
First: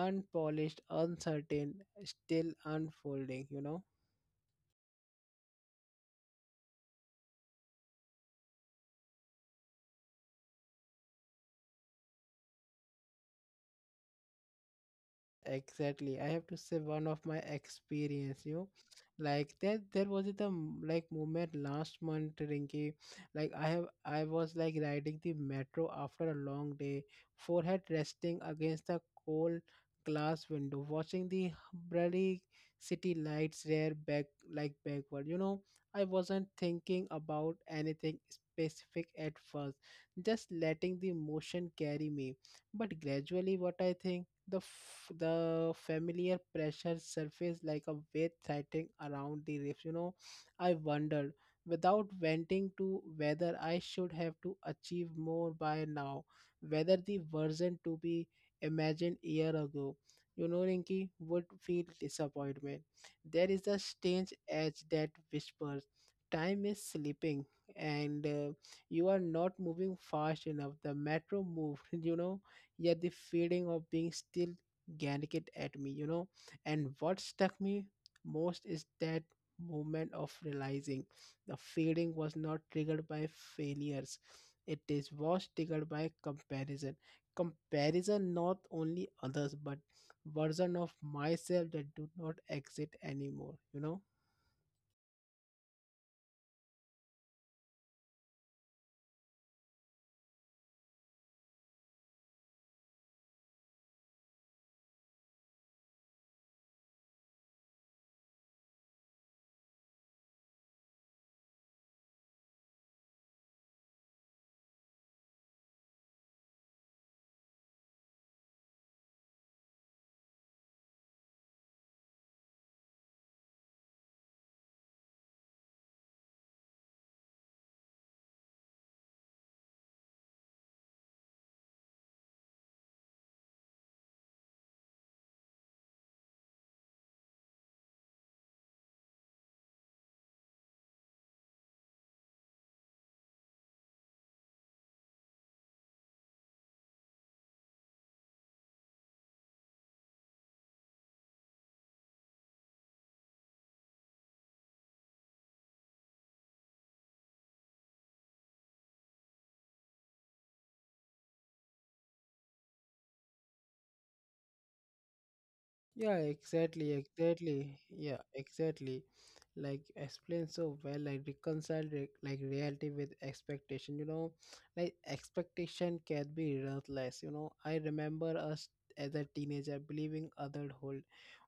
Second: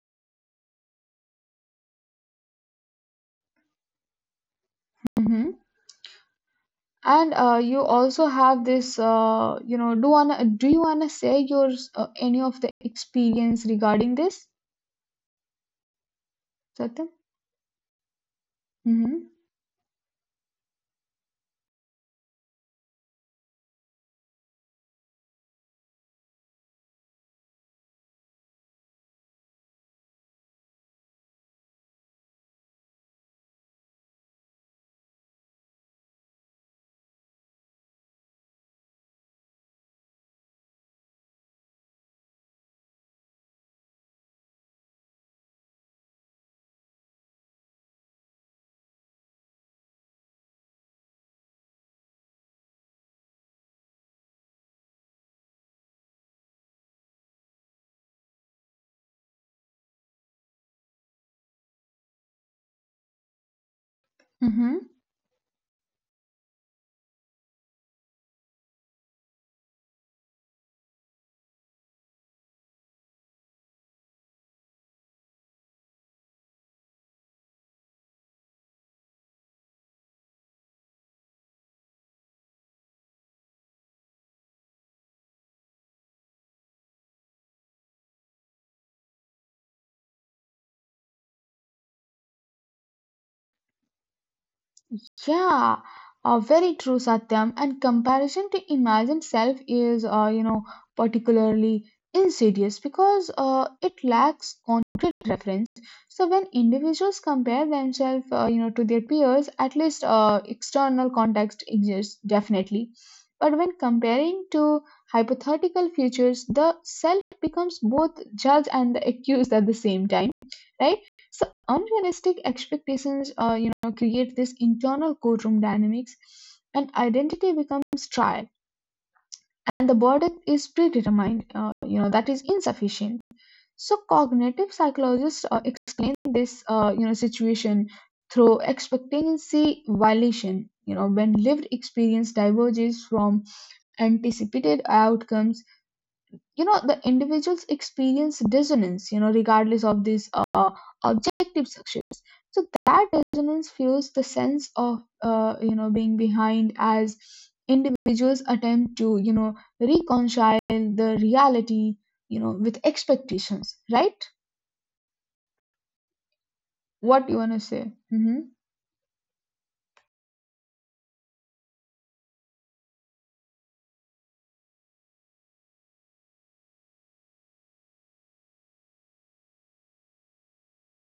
Speaker 1: unpolished, uncertain, still unfolding, you know.
Speaker 2: Hmm. And you also have this, you know, do wanna do you wanna say your any of the experience regarding this,
Speaker 1: Exactly. I have to say
Speaker 2: Satyam?
Speaker 1: one of my experience, you know,
Speaker 2: Mm-hmm.
Speaker 1: like that there was the moment last month, Rinki. Like I was like riding the metro after a long day, forehead resting against the cold glass window, watching the bloody city lights rear back like backward. You know, I wasn't thinking about anything specific at first, just letting the motion carry me. But gradually, what I think, the familiar pressure surfaced like a weight threatening around the ribs. You know, I wondered without venting to whether I should have to achieve more by now, whether the version to be imagined year ago, you know, Rinki, would feel disappointment. There is a strange
Speaker 2: Mm-hmm.
Speaker 1: edge that whispers, time is slipping, and you are not moving fast enough. The metro moved, you know, yet the feeling of being still ganked at me, you know. And what struck me most is that moment of realizing the feeling was not triggered by failures. It is was triggered by comparison. Comparison not only others but version of myself that do not exist anymore, you know.
Speaker 2: Yeah, very true, Satyam. And comparison to imagined self is, you know, particularly insidious because it lacks concrete reference. So when individuals compare themselves, you know, to their peers, at least external context exists definitely. But when comparing to hypothetical futures, the self becomes both judge and the accused at the same time, right? So unrealistic expectations you know create this internal courtroom dynamics, and identity becomes trial, and the verdict is predetermined, you know, that is insufficient. So cognitive psychologists explain this you know situation through expectancy violation, you know, when lived experience diverges from anticipated outcomes, you know, the individuals experience dissonance, you know, regardless of these objective success. So that dissonance fuels the sense of you know being behind as individuals attempt to you know reconcile the reality you know with expectations, right?
Speaker 1: Yeah, exactly,
Speaker 2: What
Speaker 1: exactly.
Speaker 2: you want to
Speaker 1: Yeah,
Speaker 2: say? Mm-hmm.
Speaker 1: exactly. Like explained so well, like reality with expectation, you know, like expectation can be ruthless, you know. I remember us as a teenager believing adulthood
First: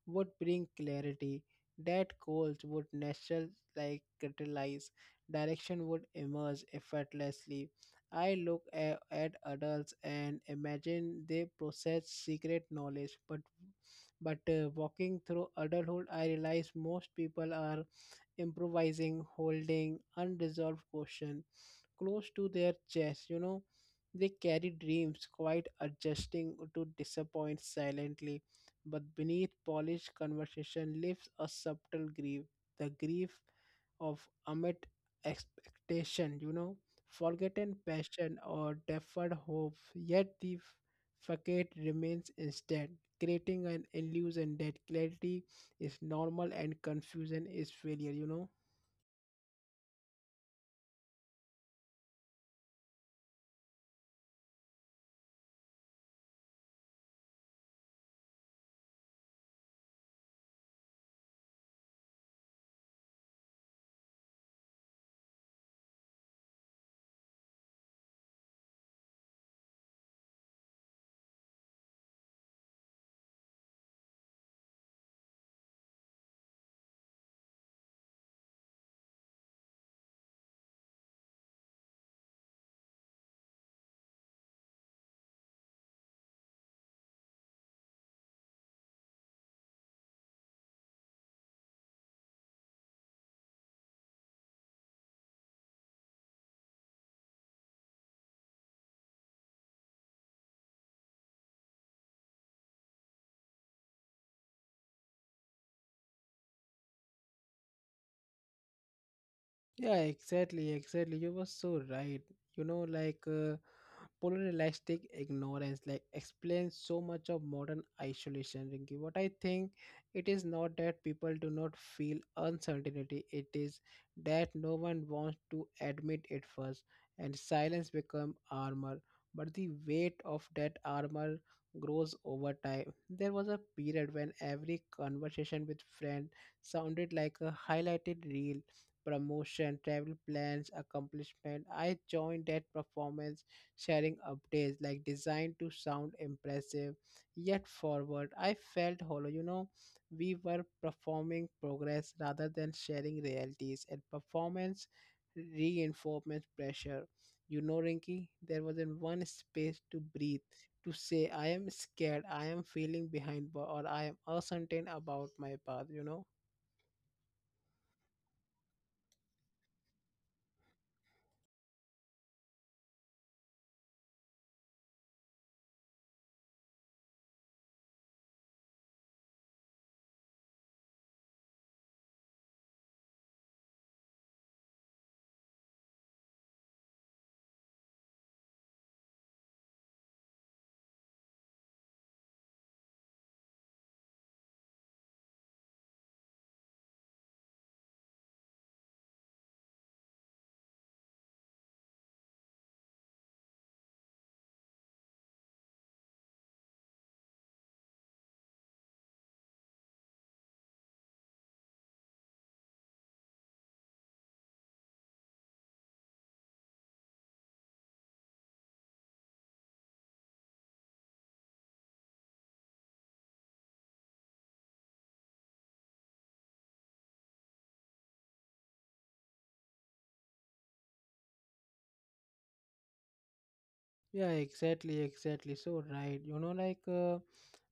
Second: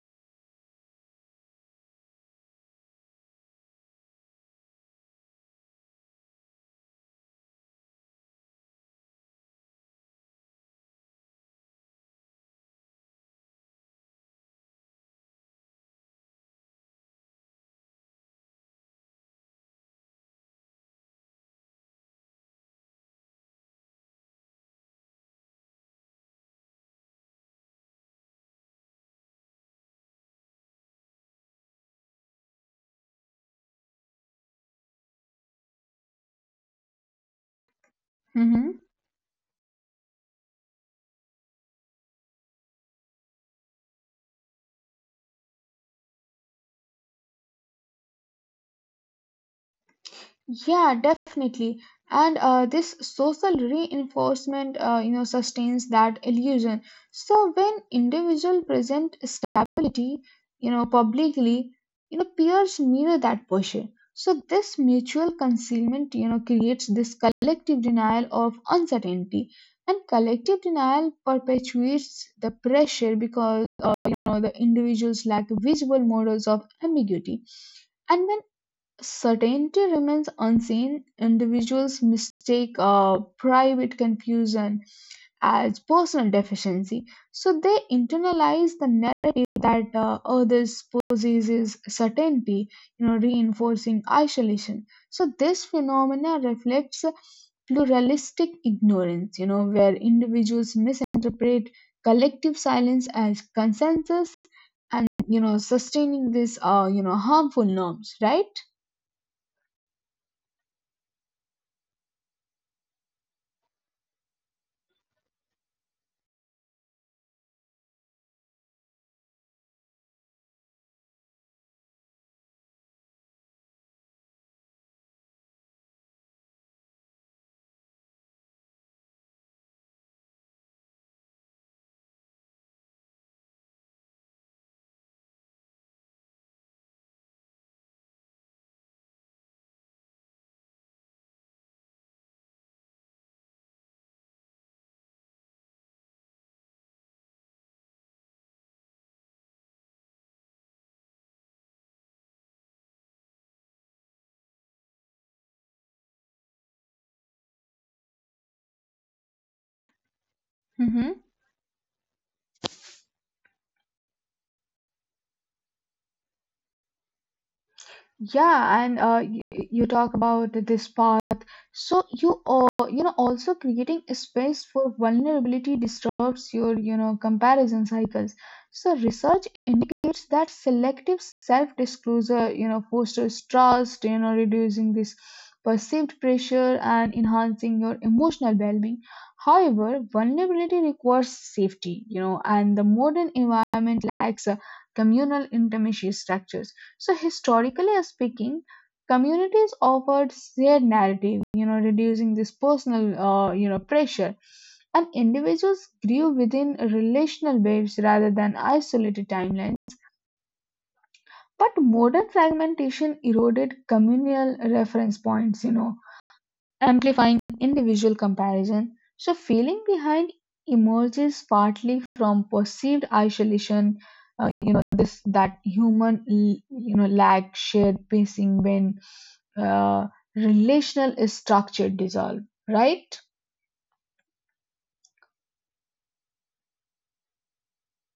Speaker 1: would bring clarity, that goals would natural like catalyze, direction would emerge effortlessly. I look at adults and imagine they possess secret knowledge, but walking through adulthood, I realize most people are improvising, holding unresolved questions close to their chest. You know, they carry dreams, quite adjusting to disappoint silently. But beneath polished conversation lives a subtle grief. The grief of unmet expectation, you know, forgotten passion
Speaker 2: Mm-hmm.
Speaker 1: or deferred hope, yet the facade remains instead, creating an illusion that clarity is normal and confusion is failure, you know.
Speaker 2: Yeah, definitely. And this social reinforcement, you know, sustains that illusion. So when individuals present stability, you know, publicly, you know, peers mirror that posture. So this mutual concealment, you know, creates this collective denial of uncertainty, and collective denial perpetuates the pressure because, you know, the individuals lack visual models of ambiguity. And when certainty remains unseen, individuals mistake private confusion as personal deficiency, so they internalize the narrative that others possesses certainty, you know, reinforcing isolation. So this phenomena reflects pluralistic ignorance, you know, where individuals misinterpret collective silence as consensus and you know sustaining this you know harmful norms, right?
Speaker 1: Yeah, exactly, exactly. You were so right. You know, like polaristic ignorance, like explains so much of modern isolation, Rinki. What I think, it is not that people do not feel uncertainty. It is that no one wants to admit it first, and silence become armor. But the weight of that armor grows over time. There was a period when every conversation with friend sounded like a highlighted reel promotion, travel plans, accomplishment. I joined that performance sharing updates like designed to sound impressive, yet forward. I felt hollow, you know, we were performing progress rather than sharing realities, and performance reinforcement pressure. You know, Rinky, there wasn't one space to breathe,
Speaker 2: Mm-hmm.
Speaker 1: to say I am scared, I am feeling behind, or I am uncertain about my path, you know.
Speaker 2: Yeah, and you, you talk about this path. So you you know also creating a space for vulnerability disturbs your you know comparison cycles. So research indicates that selective self-disclosure you know fosters trust, you know reducing this perceived pressure and enhancing your emotional well-being. However, vulnerability requires safety, you know, and the modern environment lacks communal intimacy structures. So historically speaking, communities offered shared narrative, you know, reducing this personal, you know, pressure, and individuals grew within relational waves rather than isolated timelines. But modern fragmentation eroded communal reference points, you know, amplifying individual comparison. So, feeling behind emerges partly from perceived isolation, you know, this that human, you know, lack shared pacing when uh, relational is structured dissolve, right?
Speaker 1: Yeah, exactly, exactly, so right, you know. Like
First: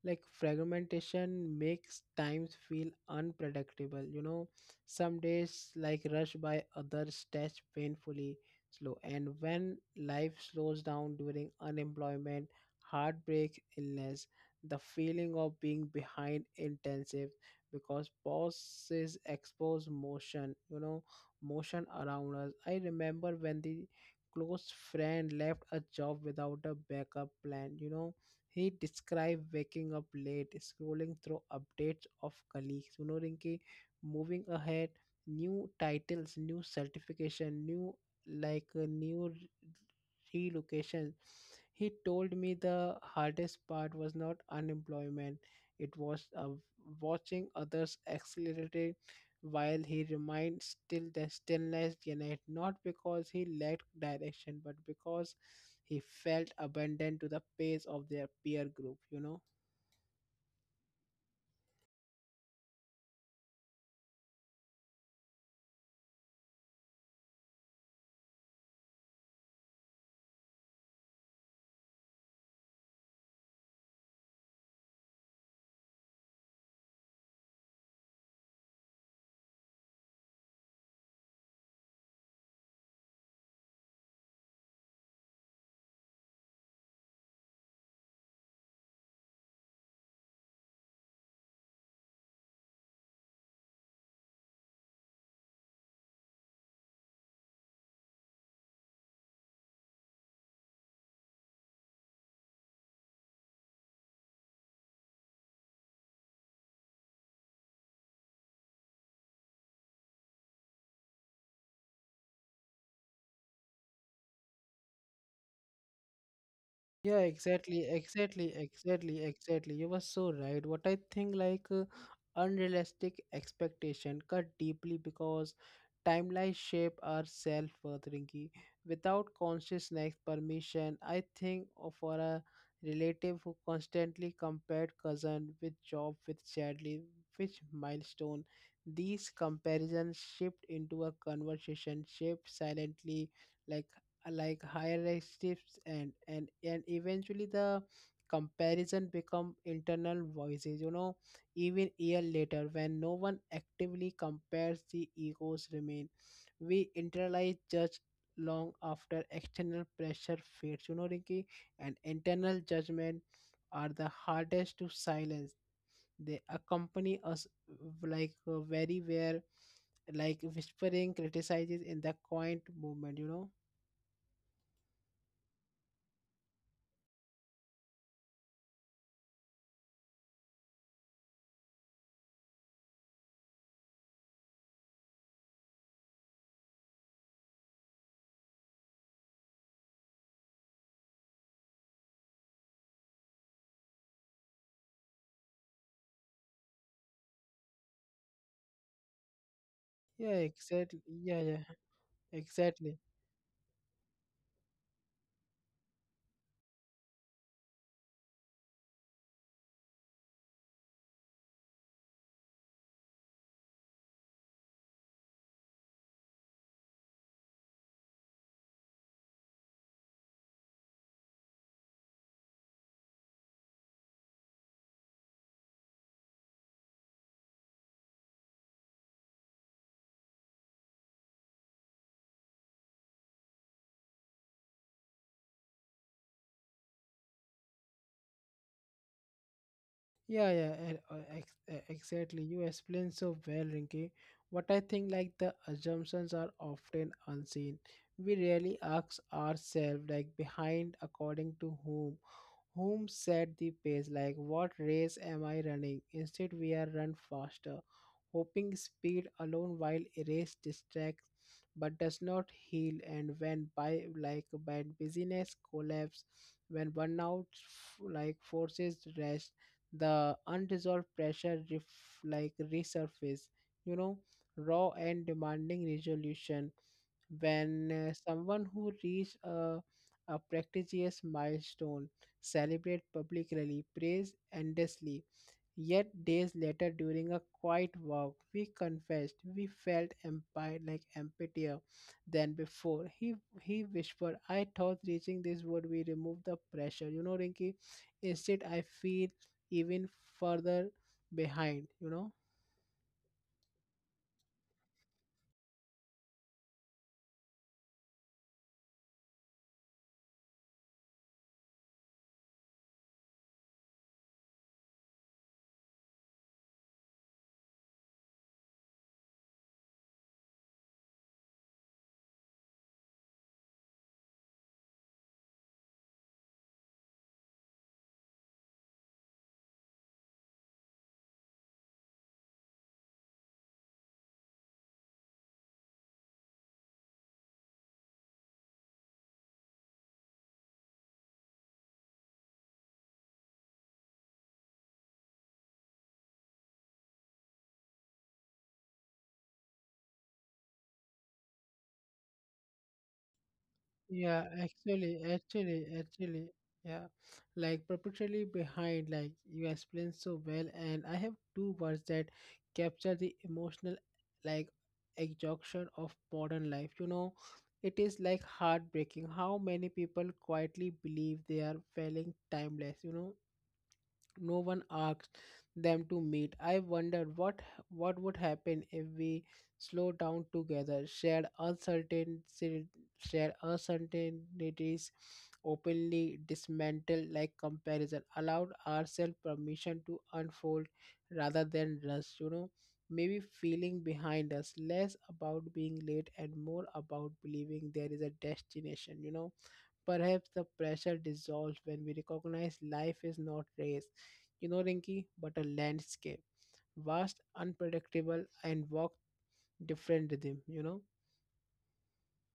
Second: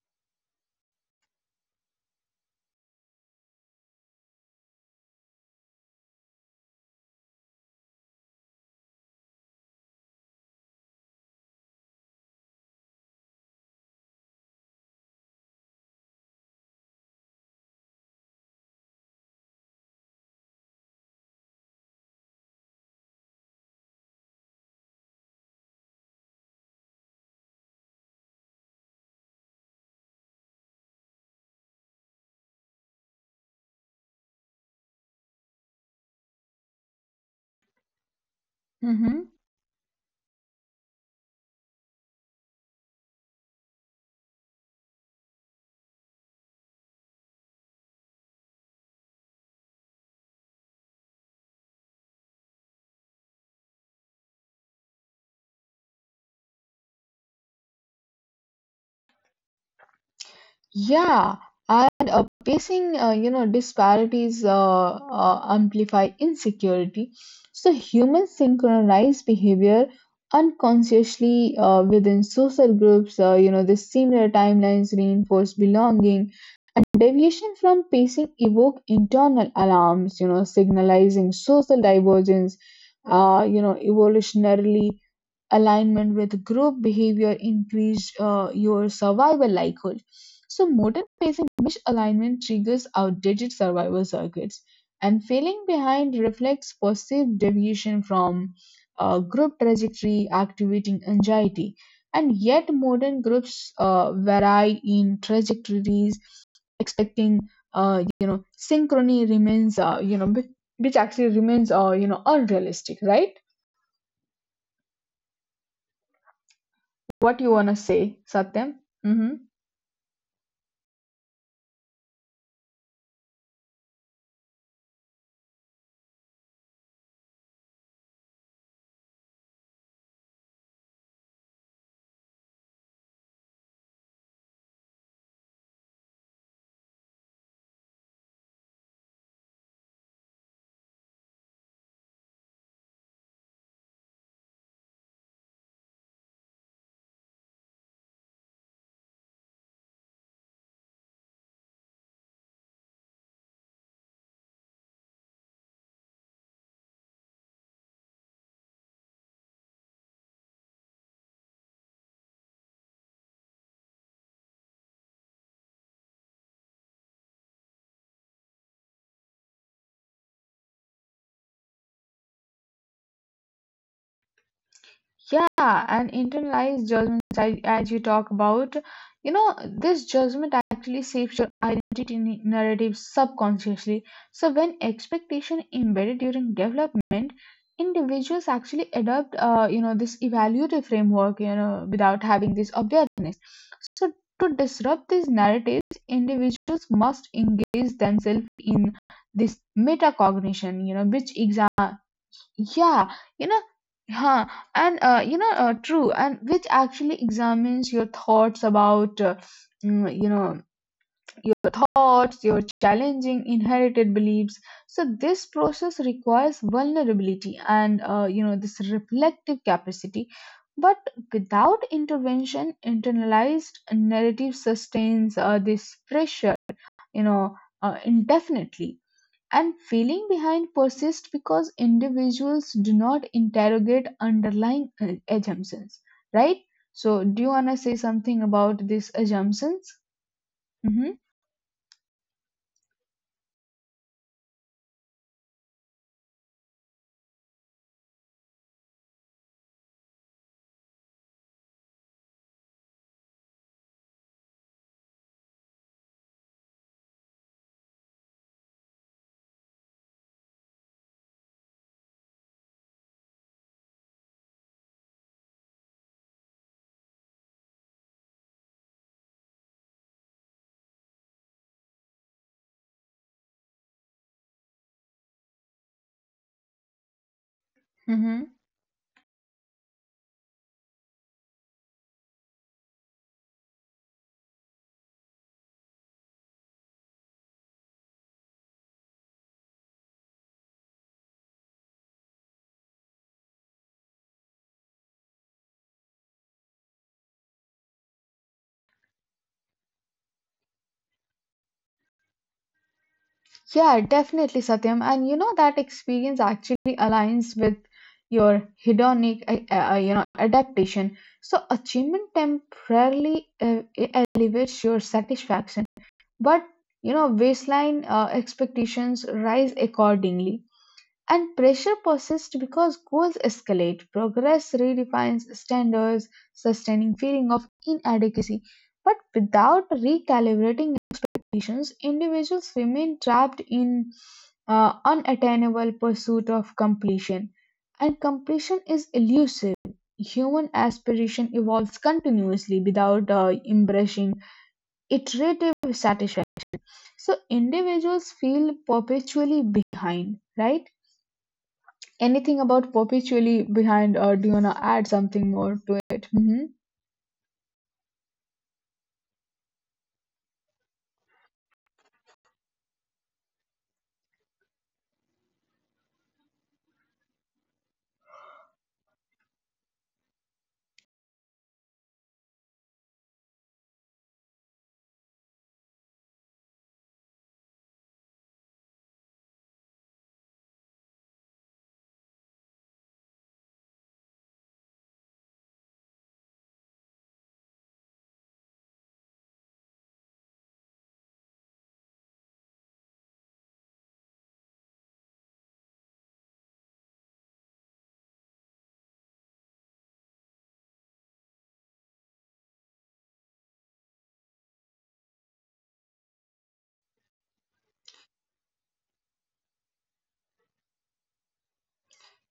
Speaker 1: like fragmentation makes times feel unpredictable, you know. Some days like rush by, others stretch painfully slow, and when life slows down during unemployment, heartbreak, illness, the feeling of being behind intensive, because pauses expose motion, you know, motion around us. I remember when the close friend left a job without a backup plan. You know, he described waking up late, scrolling through updates of colleagues. You know, Rinki, moving ahead, new titles, new certification, new like a
Speaker 2: Mm-hmm.
Speaker 1: new relocation. He told me the hardest part was not unemployment, it was watching others accelerate, while he remained still, the stillness behind, not because he lacked direction, but because he felt abandoned to the pace of their peer group, you know.
Speaker 2: Yeah, and pacing, you know, disparities amplify insecurity. So humans synchronize behavior unconsciously within social groups. You know, the similar timelines reinforce belonging, and deviation from pacing evoke internal alarms, you know, signalizing social divergence. You know, evolutionarily alignment with group behavior increase your survival likelihood. So modern facing misalignment triggers outdated survival circuits, and failing behind reflects perceived deviation from group trajectory, activating anxiety. And yet, modern groups vary in trajectories, expecting you know synchrony remains which actually remains you know unrealistic, right?
Speaker 1: Yeah,
Speaker 2: What you wanna
Speaker 1: exactly,
Speaker 2: say,
Speaker 1: exactly,
Speaker 2: Satyam?
Speaker 1: exactly,
Speaker 2: Mm-hmm.
Speaker 1: exactly. You were so right. What I think, like, unrealistic expectation cut deeply because timelines shape our self-worth, Rinki. Without consciousness permission, I think of for a relative who constantly compared cousin with job with sadly which milestone. These comparisons shift into a conversation shaped silently, like like hierarchies and eventually the comparison become internal voices, you know. Even year later, when no one actively compares, the egos remain. We internalize judge long after external pressure fades, you know, Rinki, and internal judgment are the hardest to silence. They accompany us very where, like whispering criticizes in the quiet moment, you know.
Speaker 2: Yeah, and internalized judgments, as you talk about, you know, this judgment actually shapes your narrative subconsciously. So when expectation embedded during development, individuals actually adopt, you know, this evaluative framework, you know, without having this awareness. So to disrupt these narratives, individuals must engage themselves in this
Speaker 1: Yeah,
Speaker 2: metacognition, you know,
Speaker 1: exactly.
Speaker 2: which
Speaker 1: Yeah,
Speaker 2: exam—
Speaker 1: yeah,
Speaker 2: yeah,
Speaker 1: exactly.
Speaker 2: you know, huh, and you know, true, and which actually examines your thoughts about, you know, your thoughts, your challenging inherited beliefs. So this process requires vulnerability and, you know, this reflective capacity. But without intervention, internalized narrative sustains this pressure, you know, indefinitely. And feeling behind persists because individuals do not interrogate underlying assumptions, right? So, do you want to say something about these assumptions?
Speaker 1: Yeah, yeah, and,
Speaker 2: Hmm.
Speaker 1: exactly. You explained so well, Rinki. What I think, like the assumptions are often unseen. We rarely ask ourselves, like behind, according to whom, whom set the pace? Like, what race am I running? Instead, we are run faster, hoping speed alone while race distracts but does not heal. And when by like when busyness collapse, when burnout forces rest, the unresolved pressure resurface. You know, raw and demanding resolution when
Speaker 2: Mm-hmm.
Speaker 1: someone who reached a prestigious milestone celebrate publicly, praise endlessly, yet days later during a quiet walk, we confessed we felt empire like emptier than before. He whispered, I thought reaching this would be remove the pressure. You know, Rinky, instead I feel even further behind, you know.
Speaker 2: Yeah, definitely, Satyam. And you know that experience actually aligns with your hedonic, you know, adaptation. So achievement temporarily elevates your satisfaction, but you know, baseline expectations rise accordingly. And pressure persists because goals escalate, progress redefines standards, sustaining feeling of inadequacy. But without recalibrating expectations, individuals remain trapped in unattainable pursuit of completion. And completion is elusive. Human aspiration evolves continuously without embracing iterative satisfaction. So individuals feel perpetually behind, right? Anything about perpetually behind, or
Speaker 1: Yeah,
Speaker 2: do you want to add
Speaker 1: actually,
Speaker 2: something more
Speaker 1: actually,
Speaker 2: to it?
Speaker 1: actually,
Speaker 2: Hmm.
Speaker 1: yeah, like perpetually behind, like you explained so well, and I have two words that capture the emotional, like, exhaustion of modern life. You know, it is like heartbreaking how many people quietly believe they are failing timeless. You know, no one asked them to meet. I wondered what would happen if we slowed down together, shared uncertainty, shared uncertainties openly, dismantled like comparison, allowed ourselves permission to unfold rather than rush. Maybe feeling behind us less about being late and more about believing there is a destination. Perhaps the pressure dissolves when we recognize life is not race, you know, Rinky, but a landscape, vast, unpredictable, and walk different rhythm, you know.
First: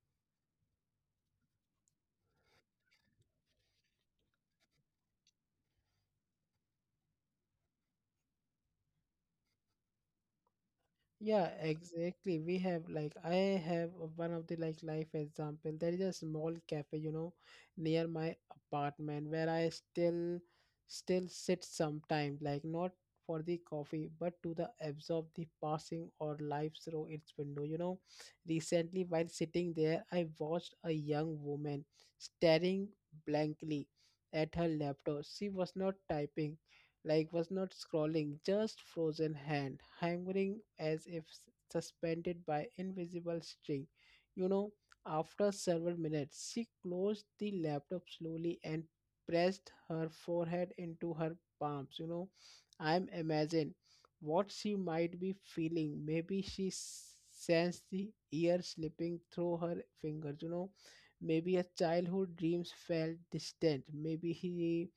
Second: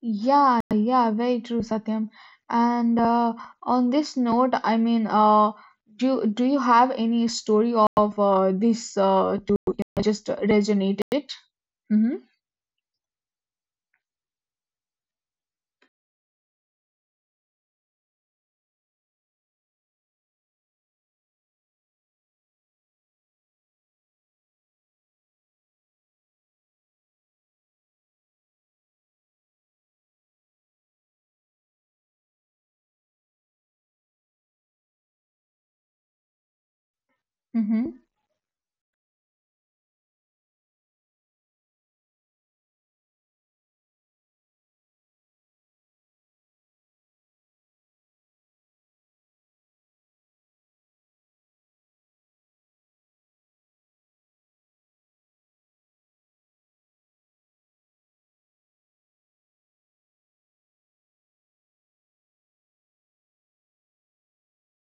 Speaker 2: Yeah, yeah, very true, Satyam. And on this note, I mean, do you have any story of this to you know just resonate it?
Speaker 1: Yeah,
Speaker 2: Mm-hmm.
Speaker 1: exactly. We have like I have one of the like life example. There is a small cafe, you know, near my apartment where I still sit sometimes, like not for the coffee, but to the absorb the passing or life through its window. You know, recently while sitting there, I watched a young woman staring blankly at her laptop. She was not typing, like was not
Speaker 2: Mm-hmm.
Speaker 1: scrolling, just frozen hand, hanging as if suspended by invisible string. You know, after several minutes, she closed the laptop slowly and pressed her forehead into her palms. You know, I'm imagine what she might be feeling. Maybe she sensed the air slipping through her fingers. You know, maybe her childhood dreams felt distant. Maybe he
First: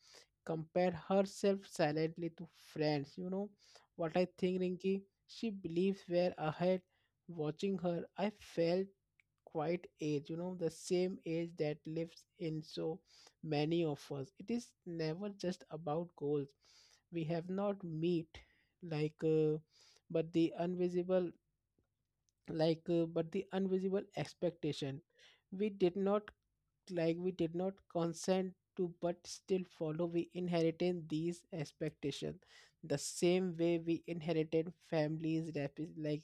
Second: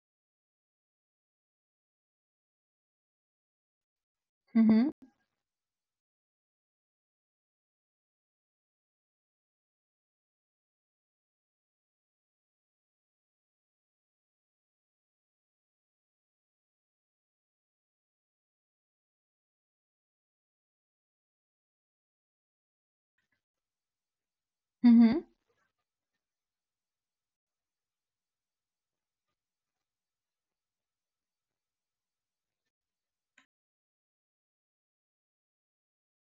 Speaker 1: compare herself silently to friends. You know what I think,
Speaker 2: Mm-hmm.
Speaker 1: Rinky? She believes we're ahead. Watching her, I felt quite age, you know, the same age that lives in so many of us. It is never just about goals. We have not meet, like uh, but the invisible, but the invisible expectation
Speaker 2: Mm-hmm.
Speaker 1: we did not, like we did not consent to but still follow. We inherited these expectations the same way we inherited families like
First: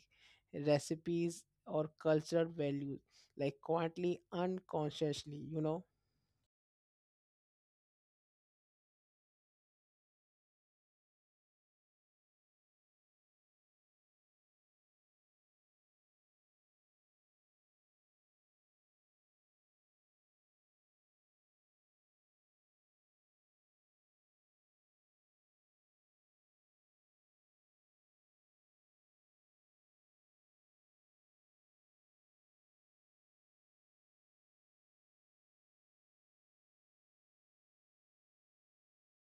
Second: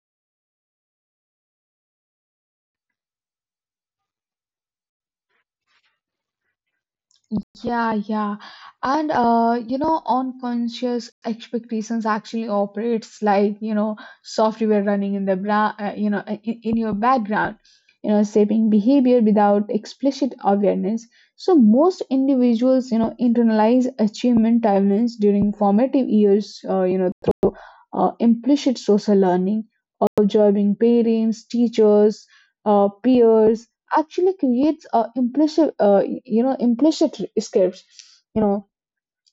Speaker 1: recipes or cultural values, like quietly, unconsciously, you know.
Speaker 2: Yeah, yeah. And you know, unconscious expectations actually operates like, you know, software running in the bra you know, in your background, you know, shaping behavior without explicit awareness. So most individuals, you know, internalize achievement timelines during formative years, you know, through implicit social learning, observing parents, teachers, peers actually creates implicit, you know, implicit escapes. You know,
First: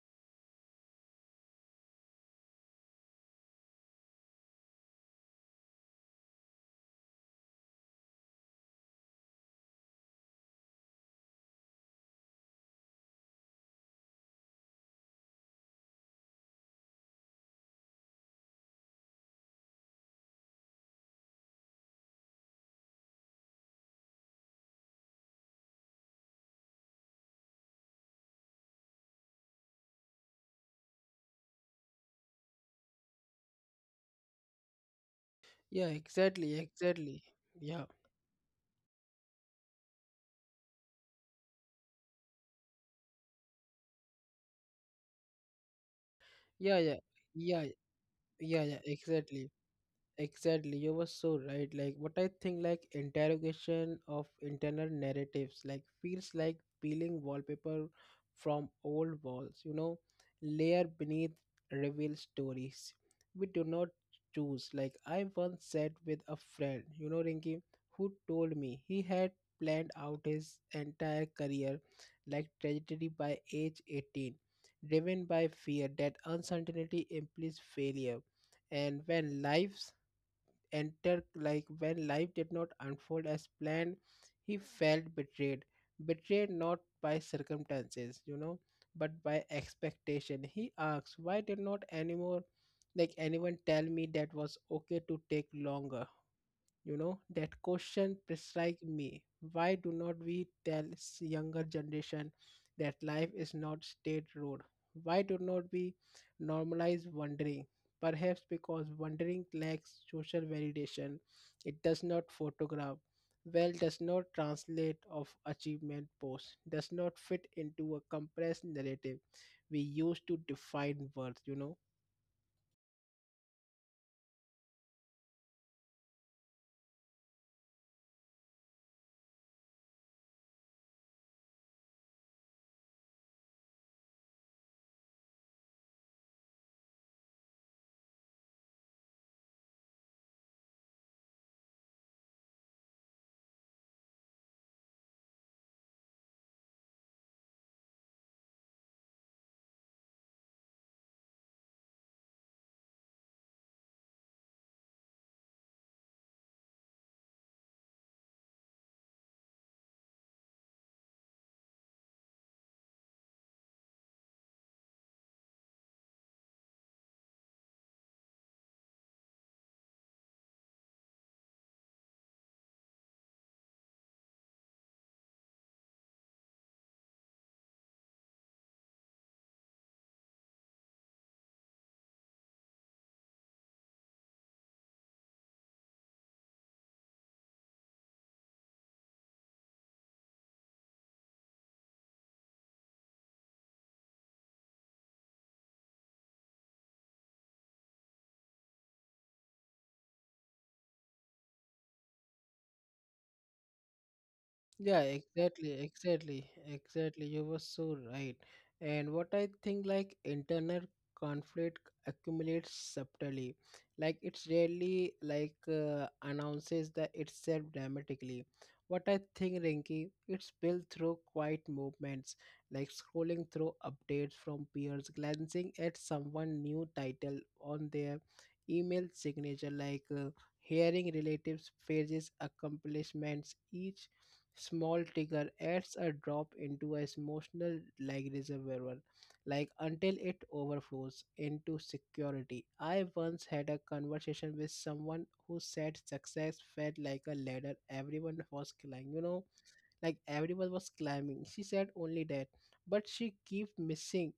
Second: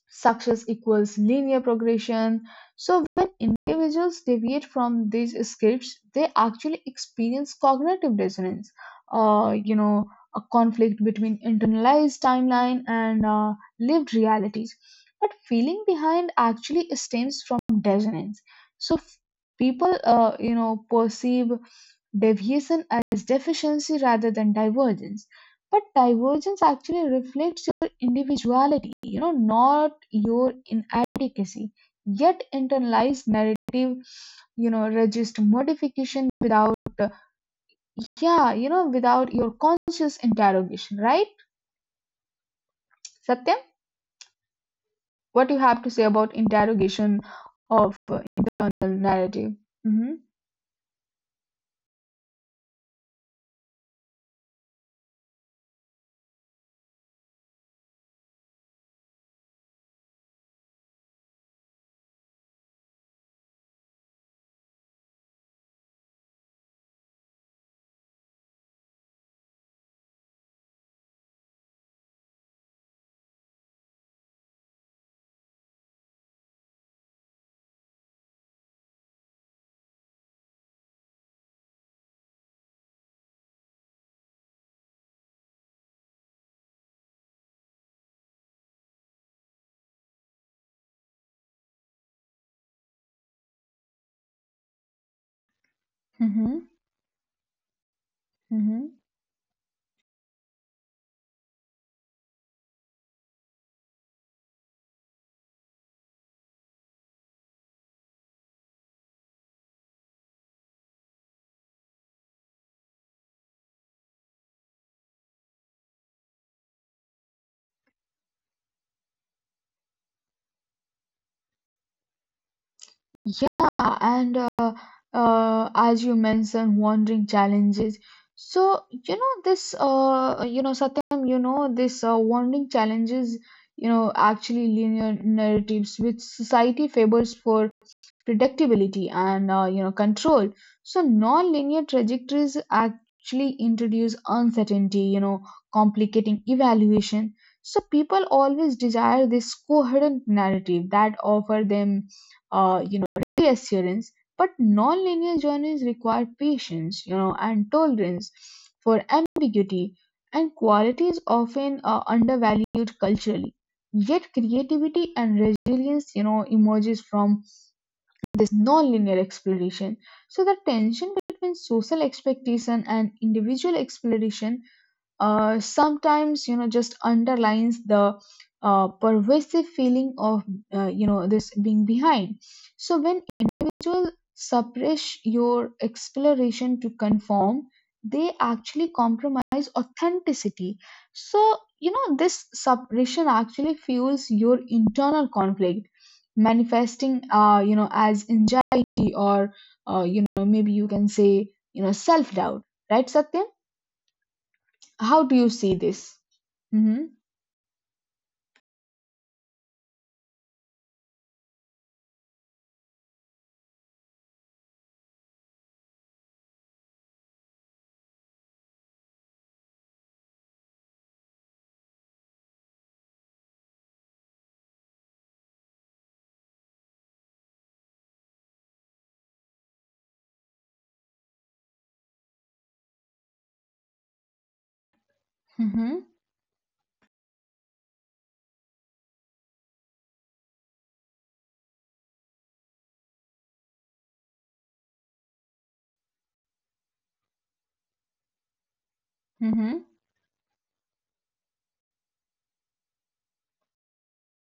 Speaker 2: success equals linear progression, so when individuals deviate from these scripts, they actually experience cognitive dissonance, you know, a conflict between internalized timeline and lived realities. But feeling behind actually stems from dissonance. So people, you know, perceive deviation as deficiency rather than divergence. But divergence actually reflects your individuality, you know, not your inadequacy. Yet internalized narrative, you know, resist
Speaker 1: yeah
Speaker 2: modification
Speaker 1: exactly
Speaker 2: without,
Speaker 1: exactly yeah
Speaker 2: yeah, you know, without your conscious interrogation, right? Satyam, what you have to say about
Speaker 1: yeah yeah
Speaker 2: interrogation
Speaker 1: yeah
Speaker 2: of
Speaker 1: yeah
Speaker 2: internal
Speaker 1: exactly
Speaker 2: narrative? Hmm.
Speaker 1: Exactly, you were so right. Like what I think, like interrogation of internal narratives like feels like peeling wallpaper from old walls, you know, layer beneath reveal stories. We do not choose. Like I once sat with a friend, you know, Rinky, who told me he had planned out his entire career like trajectory by age 18, driven by fear that uncertainty implies failure. And when life enter, like when life did not unfold as planned, he felt betrayed, betrayed not by circumstances, you know, but by expectation. He asks, why did not anymore like anyone tell me that was okay to take longer
Speaker 2: Mm-hmm.
Speaker 1: you know That question strike
Speaker 2: Mm-hmm.
Speaker 1: me. Why do not we tell younger generation that life is not straight road? Why do not we normalize wondering? Perhaps because wondering lacks social validation. It does not photograph well, does not translate of achievement post, does not fit into a compressed narrative we use to define worth, you know.
Speaker 2: Yeah, and as you mentioned, wandering challenges. So, you know, this, you know, Satyam, you know, this wandering challenges, you know, actually linear narratives which society favors for predictability and you know control. So non-linear trajectories actually introduce uncertainty, you know, complicating evaluation. So people always desire this coherent narrative that offer them you know reassurance, but non-linear journeys require patience, you know, and tolerance for ambiguity, and quality is often undervalued culturally. Yet creativity and resilience, you know, emerges from this non-linear exploration. So the tension between social expectation and individual exploration sometimes you know just underlines the pervasive feeling of you know this being behind. So when individual suppress your exploration to conform, they actually compromise authenticity. So you know this suppression actually fuels your internal conflict, manifesting you know as anxiety or you know, maybe you can say, you know, self doubt, right, Satya?
Speaker 1: Yeah,
Speaker 2: How do you
Speaker 1: exactly,
Speaker 2: see this?
Speaker 1: exactly,
Speaker 2: Mm-hmm.
Speaker 1: exactly. You were so right. And what I think, like, internal conflict accumulates subtly. Like, it's rarely, like, announces that itself dramatically. What I think, Rinky, it's built through quiet movements, like scrolling through updates from peers, glancing at someone new title on their email signature, like, hearing relatives' praises, accomplishments. Each small trigger adds
Speaker 2: Mm-hmm.
Speaker 1: a drop into a emotional like reservoir, like until it overflows into security. I once had a conversation with someone who said success felt like a ladder everyone was climbing, you know,
Speaker 2: Mm-hmm.
Speaker 1: like everyone was climbing, she said only that, but she kept missing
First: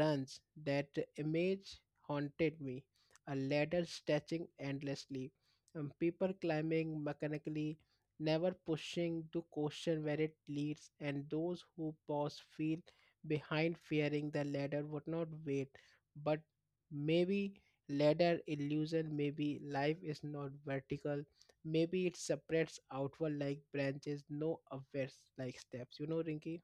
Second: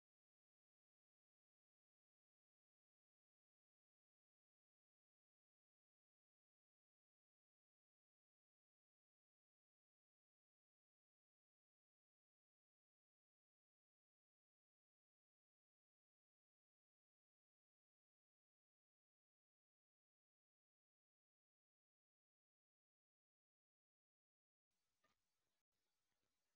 Speaker 1: runs. That image haunted me, a ladder stretching endlessly and people climbing mechanically, never pushing to question where it leads, and those who pause feel behind, fearing the ladder would not wait. But maybe ladder illusion, maybe life is not vertical. Maybe it separates outward like branches, no upwards like steps. You know, Rinky?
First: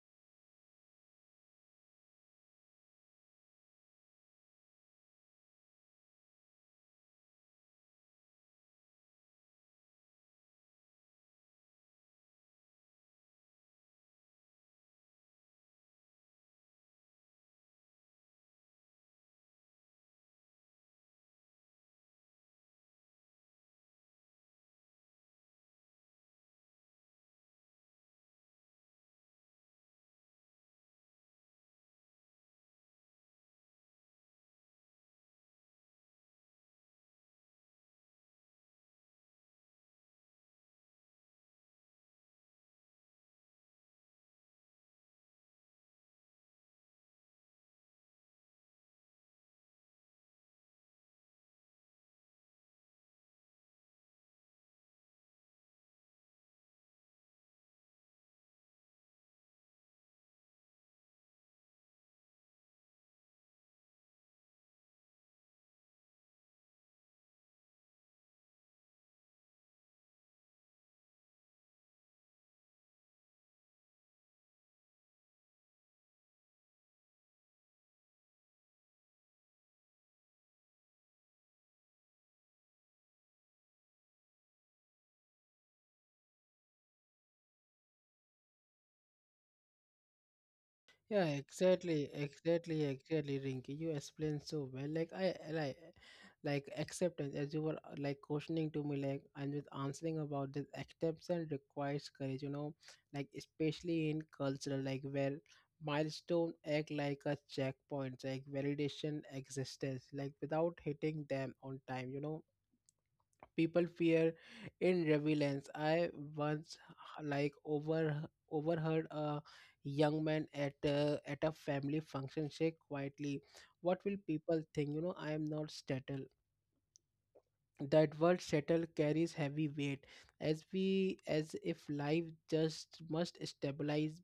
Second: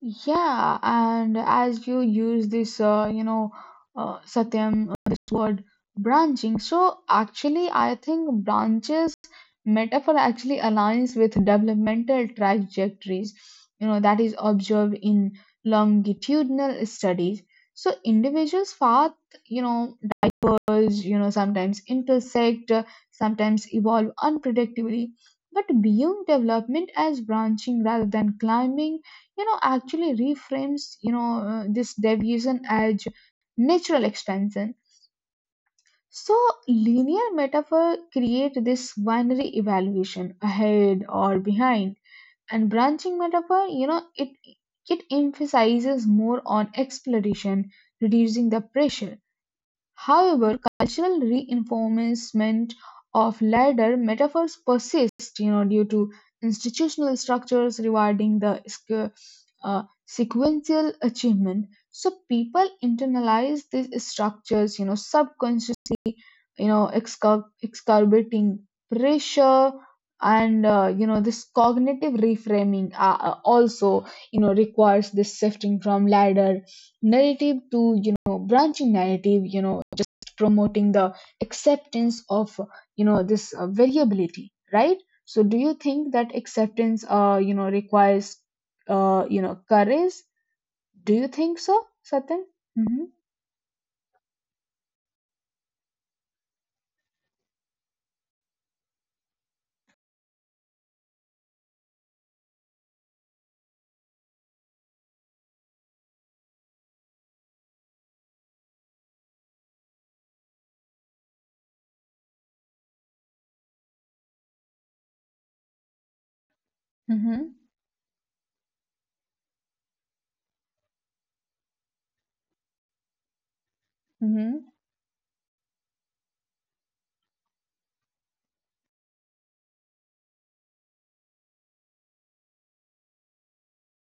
Speaker 2: Yeah, and as you use this, you know, Satyam, this word branching. So actually, I think branches metaphor actually aligns with developmental trajectories, you know, that is observed in longitudinal studies. So individuals' path, you know, diverge, you know, sometimes intersect, sometimes evolve unpredictably. But viewing development as branching rather than climbing, you know, actually reframes, you know, this deviation as natural expansion. So linear metaphor create this binary evaluation ahead or behind, and branching metaphor, you know, it emphasizes more on exploration, reducing the pressure. However, cultural reinforcement of ladder metaphors persists due to institutional structures rewarding the sequential achievement. So people internalize these structures, you know, subconscious, you know, exacerbating pressure, and you know this cognitive reframing also you know requires this shifting from ladder narrative to you know branching narrative, you know, promoting the acceptance of you know this variability, right? So do you think that acceptance you know requires you know courage? Do
Speaker 1: Yeah,
Speaker 2: you think so,
Speaker 1: exactly,
Speaker 2: Satyam?
Speaker 1: exactly,
Speaker 2: Mm-hmm.
Speaker 1: exactly, Rinky. You explained so well. Like. Like acceptance, as you were like questioning to me, like and with answering about this acceptance requires courage, you know, like especially in cultural like where milestone act like a checkpoint, like validation existence, like without hitting them on time, you know people fear in relevance. I once like
Speaker 2: Mm-hmm.
Speaker 1: overheard a young man at a family function say quietly, "What will people
Speaker 2: Mm-hmm.
Speaker 1: think?" You know, I am not settled. That word settle carries heavy weight, as we as if life just must stabilize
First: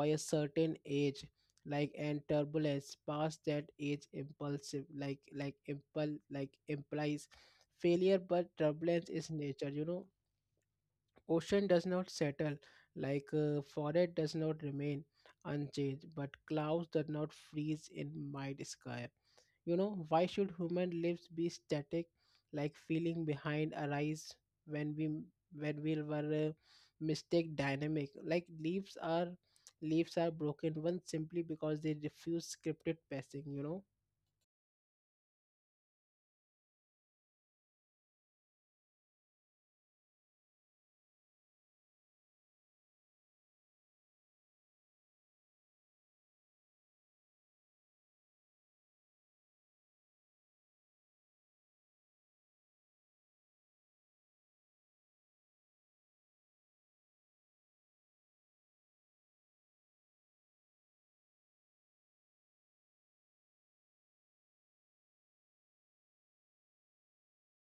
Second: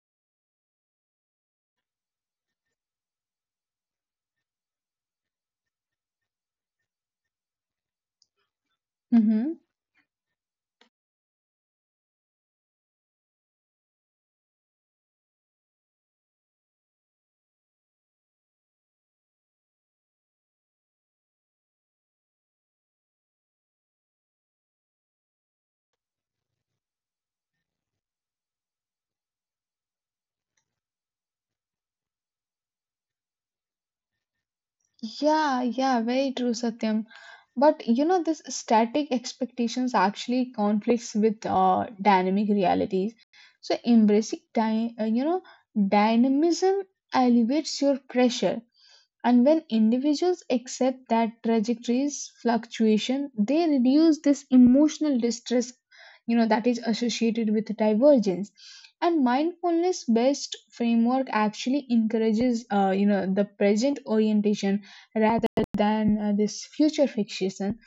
Speaker 1: by a certain age, like and turbulence past that age impulsive, like impul like implies failure, but turbulence is
Speaker 2: Mm-hmm.
Speaker 1: nature, you know. Ocean does not settle, forest does not remain unchanged, but clouds do not freeze in mid sky. You know, why should human lives be static, like feeling behind arise when we, when we were mistake dynamic? Like leaves are broken one simply because they refuse scripted passing. You know.
Speaker 2: Yeah, yeah, very true, Satyam. But you know this static expectations actually conflicts with dynamic realities. So embracing you know dynamism elevates your pressure. And when individuals accept that trajectories fluctuation, they reduce this emotional distress, you know, that is associated with divergence. And mindfulness based framework actually encourages, you know, the present orientation rather than this future fixation.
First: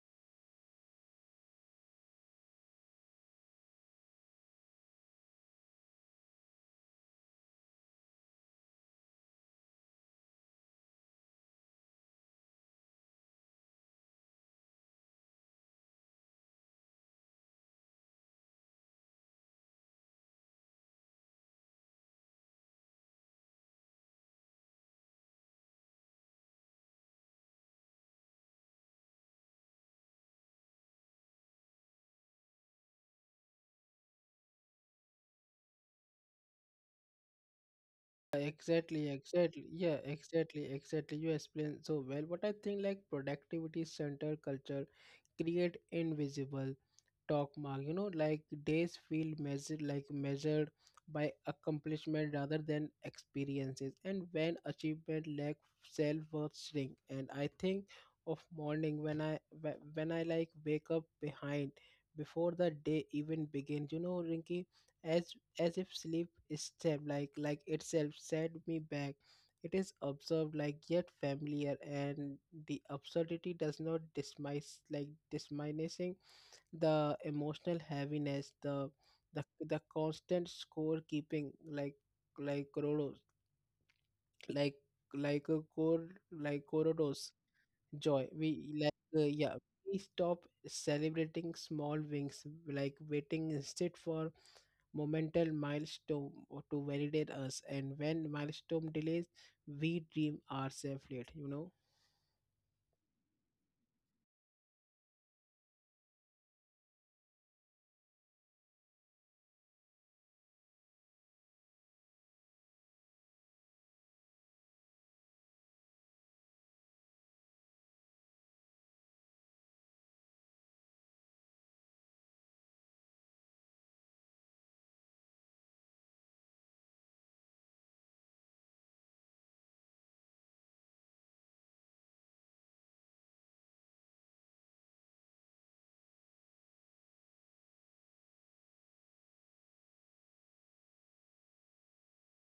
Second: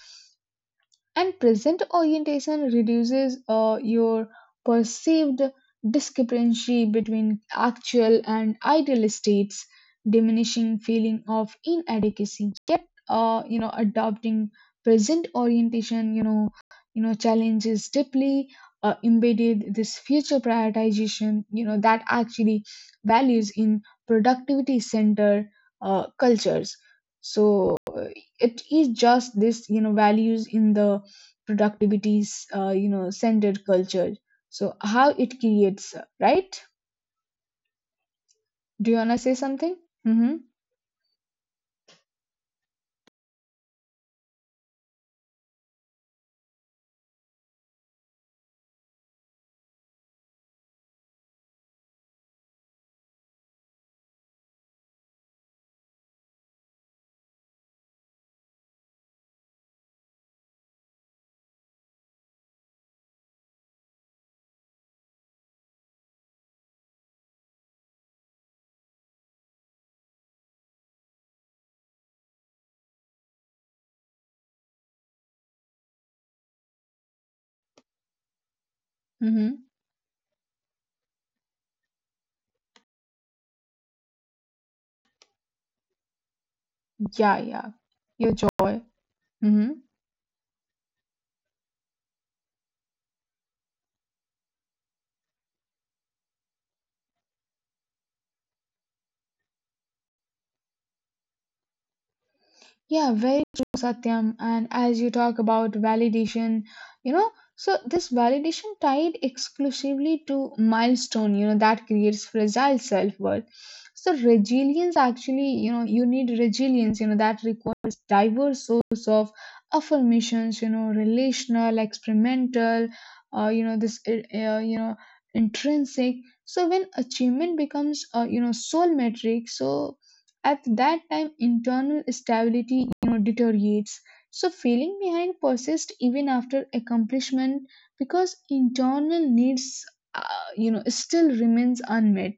Speaker 2: And present orientation reduces your perceived discrepancy between actual and ideal states, diminishing feeling of inadequacy. Yet, you know, adopting present orientation, you know, challenges deeply embedded this future prioritization, you know, that actually values in productivity center cultures. So it is just this you know values in the productivities, you know centered culture, so how it creates, right? Do you
Speaker 1: Exactly,
Speaker 2: want to say
Speaker 1: exactly.
Speaker 2: something?
Speaker 1: Yeah,
Speaker 2: Mm-hmm.
Speaker 1: exactly, exactly. You explained so well. But I think like productivity center culture create invisible talk mark, you know, like days feel measured, like measured by accomplishment rather than experiences, and when achievement lack self-worth shrink. And I think of morning when I, when I like wake up behind before the day even begins, you know, Rinky, as as if sleep is step, like itself set me back. It is observed like yet familiar, and the absurdity does not dismiss like disminishing the emotional heaviness, the the
Speaker 2: Mm-hmm.
Speaker 1: the constant scorekeeping, like Corodos, like like a core like Corodos
Speaker 2: Yeah, yeah,
Speaker 1: joy
Speaker 2: your
Speaker 1: we
Speaker 2: joy.
Speaker 1: like yeah,
Speaker 2: Mm-hmm.
Speaker 1: we stop celebrating small wings, like waiting instead for momental milestone or to validate us, and when milestone delays we dream ourselves late, you know.
Speaker 2: Yeah, very true, Satyam. And as you talk about validation, you know, so this validation tied exclusively to milestone, you know, that creates fragile self-worth. So resilience actually, you know, you need resilience, you know, that requires diverse source of affirmations, you know, relational, experimental, you know, this, you know, intrinsic. So when achievement becomes, you know, sole metric, so at that time internal stability you know deteriorates, so feeling behind persists even after accomplishment because internal needs uh, you know still remains unmet,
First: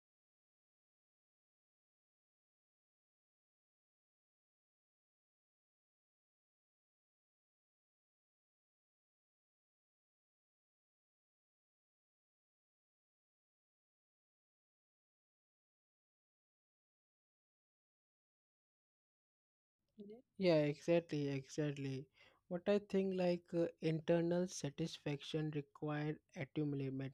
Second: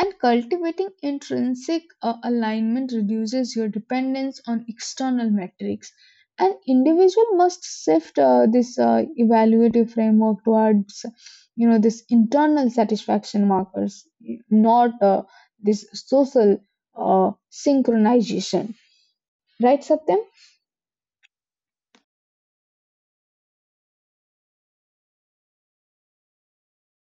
Speaker 2: and cultivating intrinsic alignment reduces your dependence on external metrics. An individual must shift this evaluative framework towards, you know, this internal satisfaction markers, not this social synchronization. Right, Satyam?
Speaker 1: Yeah, exactly, exactly. What I think like internal satisfaction required attunement,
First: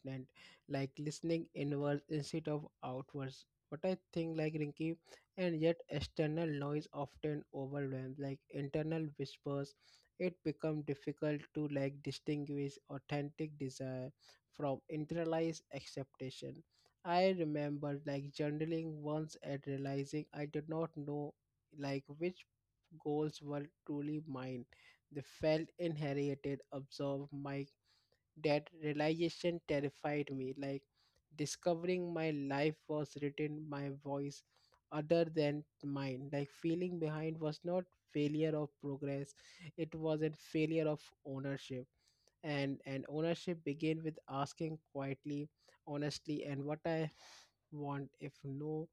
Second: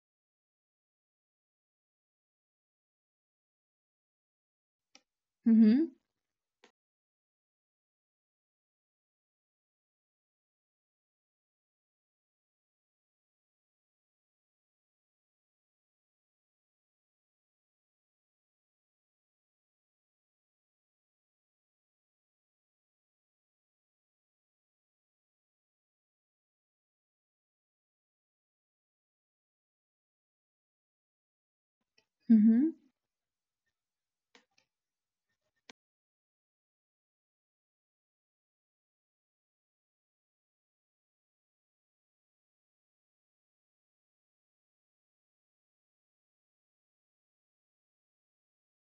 Speaker 1: like listening inwards instead of outwards. What I think like Rinky, and yet
Speaker 2: Mm-hmm.
Speaker 1: external noise often overwhelms like internal whispers. It becomes difficult to like distinguish authentic desire from internalized acceptation. I remember like journaling once and realizing I did not know like which goals were truly mine. They felt inherited, absorbed. My That realization terrified me, like discovering my
Speaker 2: Mm-hmm.
Speaker 1: life was written my voice other than mine. Like feeling behind was not failure of progress, it was a failure of ownership. And ownership begin with asking quietly, honestly, and what I want if no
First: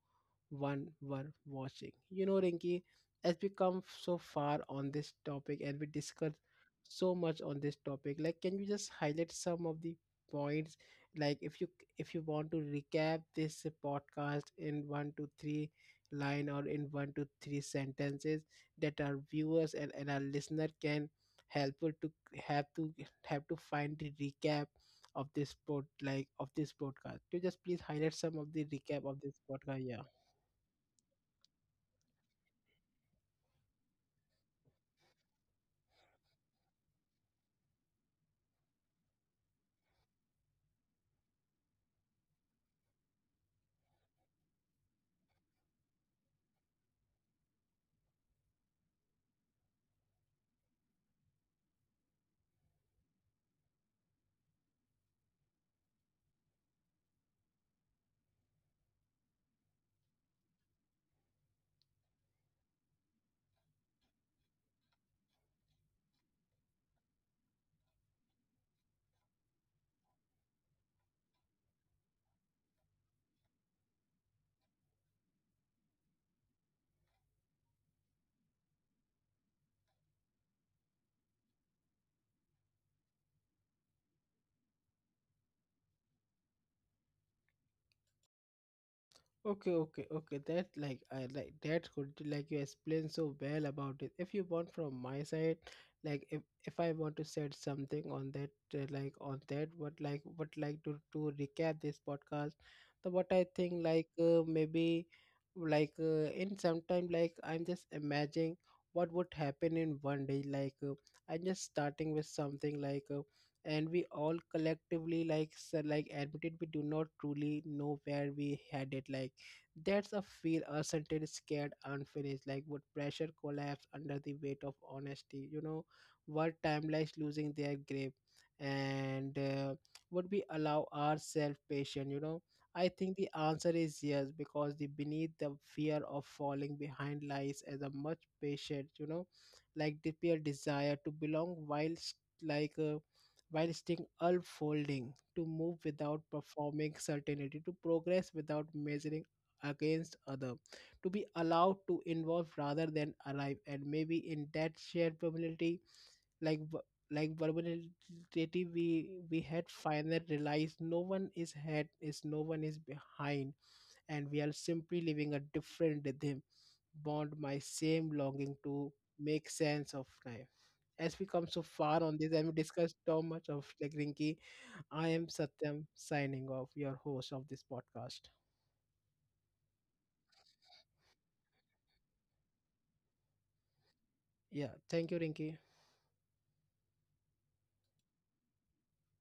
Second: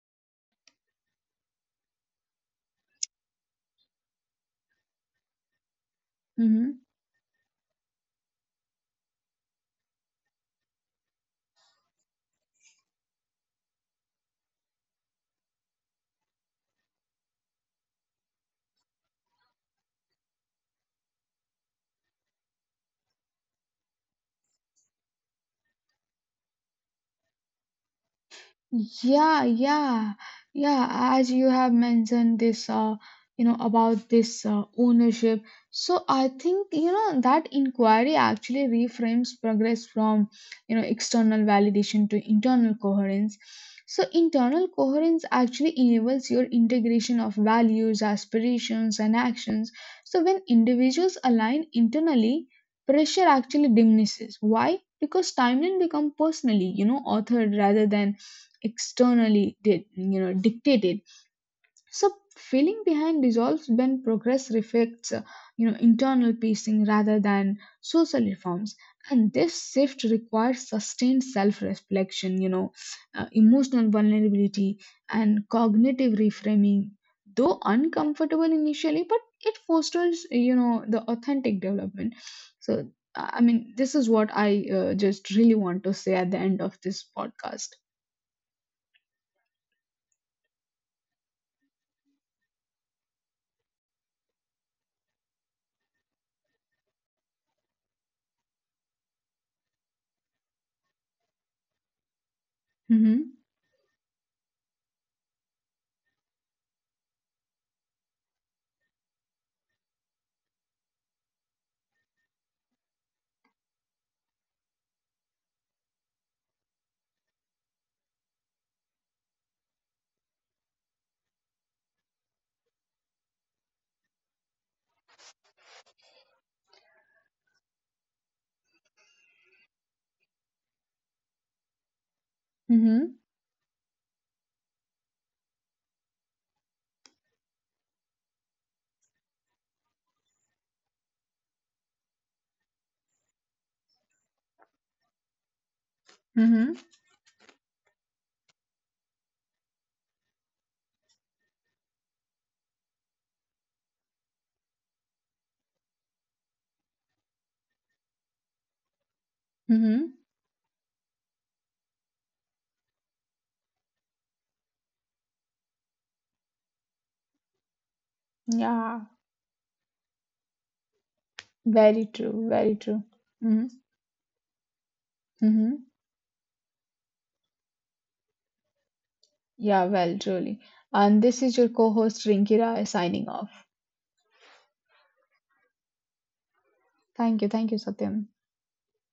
Speaker 1: one were watching, you know, Rinki? As we come so far on this topic and we discuss
Speaker 2: Mm-hmm.
Speaker 1: so much on this topic, like can you just highlight some of the points, like if you, if you want to recap this podcast in one to three line or in one to three sentences that our viewers and our listener can helpful to have to have to find the recap of this pod like of this podcast. Could you just please highlight some of the recap of this
Speaker 2: Yeah,
Speaker 1: podcast? Yeah.
Speaker 2: yeah, yeah. As you have mentioned this, you know, about this ownership. So I think, you know, that inquiry actually reframes progress from, you know, external validation to internal coherence. So internal coherence actually enables your integration of values, aspirations, and actions. So when individuals align internally, pressure actually diminishes. Why? Because timeline become personally, you know, authored rather than externally did you know dictated. So feeling behind dissolves when progress reflects you know internal pacing rather than social reforms, and this shift requires sustained self-reflection, you know, emotional vulnerability and cognitive reframing, though uncomfortable initially, but it fosters you know the authentic development. So I mean this is what I just really want to say at the end of this podcast.
Speaker 1: Okay, okay, okay. That like I like that could like you explain so well about it. If you want from my side, like if I want to said something on that, like on that, what like to recap this podcast, the
Speaker 2: Hmm.
Speaker 1: what I think like maybe like in some time like I'm just imagining what would happen in one day. Like I'm just starting with something like. And we all collectively like like admitted we do not truly know where we had it, like that's a feel, a sentence scared unfinished. Like would pressure collapse under the weight of honesty? You know, what timelines losing their grip, and would we allow ourselves patience? You know, I
Speaker 2: Hmm.
Speaker 1: think the answer is yes, because the beneath the fear of falling behind lies as a much patient. You know, like the pure desire to belong whilst like. While staying unfolding, to move without
Speaker 2: Mm-hmm.
Speaker 1: performing certainty, to progress without measuring against other, to be allowed to involve rather than arrive. And maybe in that shared vulnerability, like v- like vulnerability, we had
Speaker 2: Mm-hmm.
Speaker 1: finally realized no one is ahead is no one is behind, and we are simply living a different rhythm, bond my same longing to
Speaker 2: Yeah,
Speaker 1: make sense of life. As we come so far
Speaker 2: very
Speaker 1: on this and
Speaker 2: true.
Speaker 1: we
Speaker 2: Very
Speaker 1: discussed
Speaker 2: true.
Speaker 1: so much of
Speaker 2: Mm-hmm.
Speaker 1: like Rinki, I am
Speaker 2: Mm-hmm.
Speaker 1: Satyam signing off, your host of this podcast.
Speaker 2: Yeah, well, truly. And this is your co-host Rinki Rai signing off.
Speaker 1: Yeah, thank you, Rinki.
Speaker 2: Thank you. Thank you, Satyam.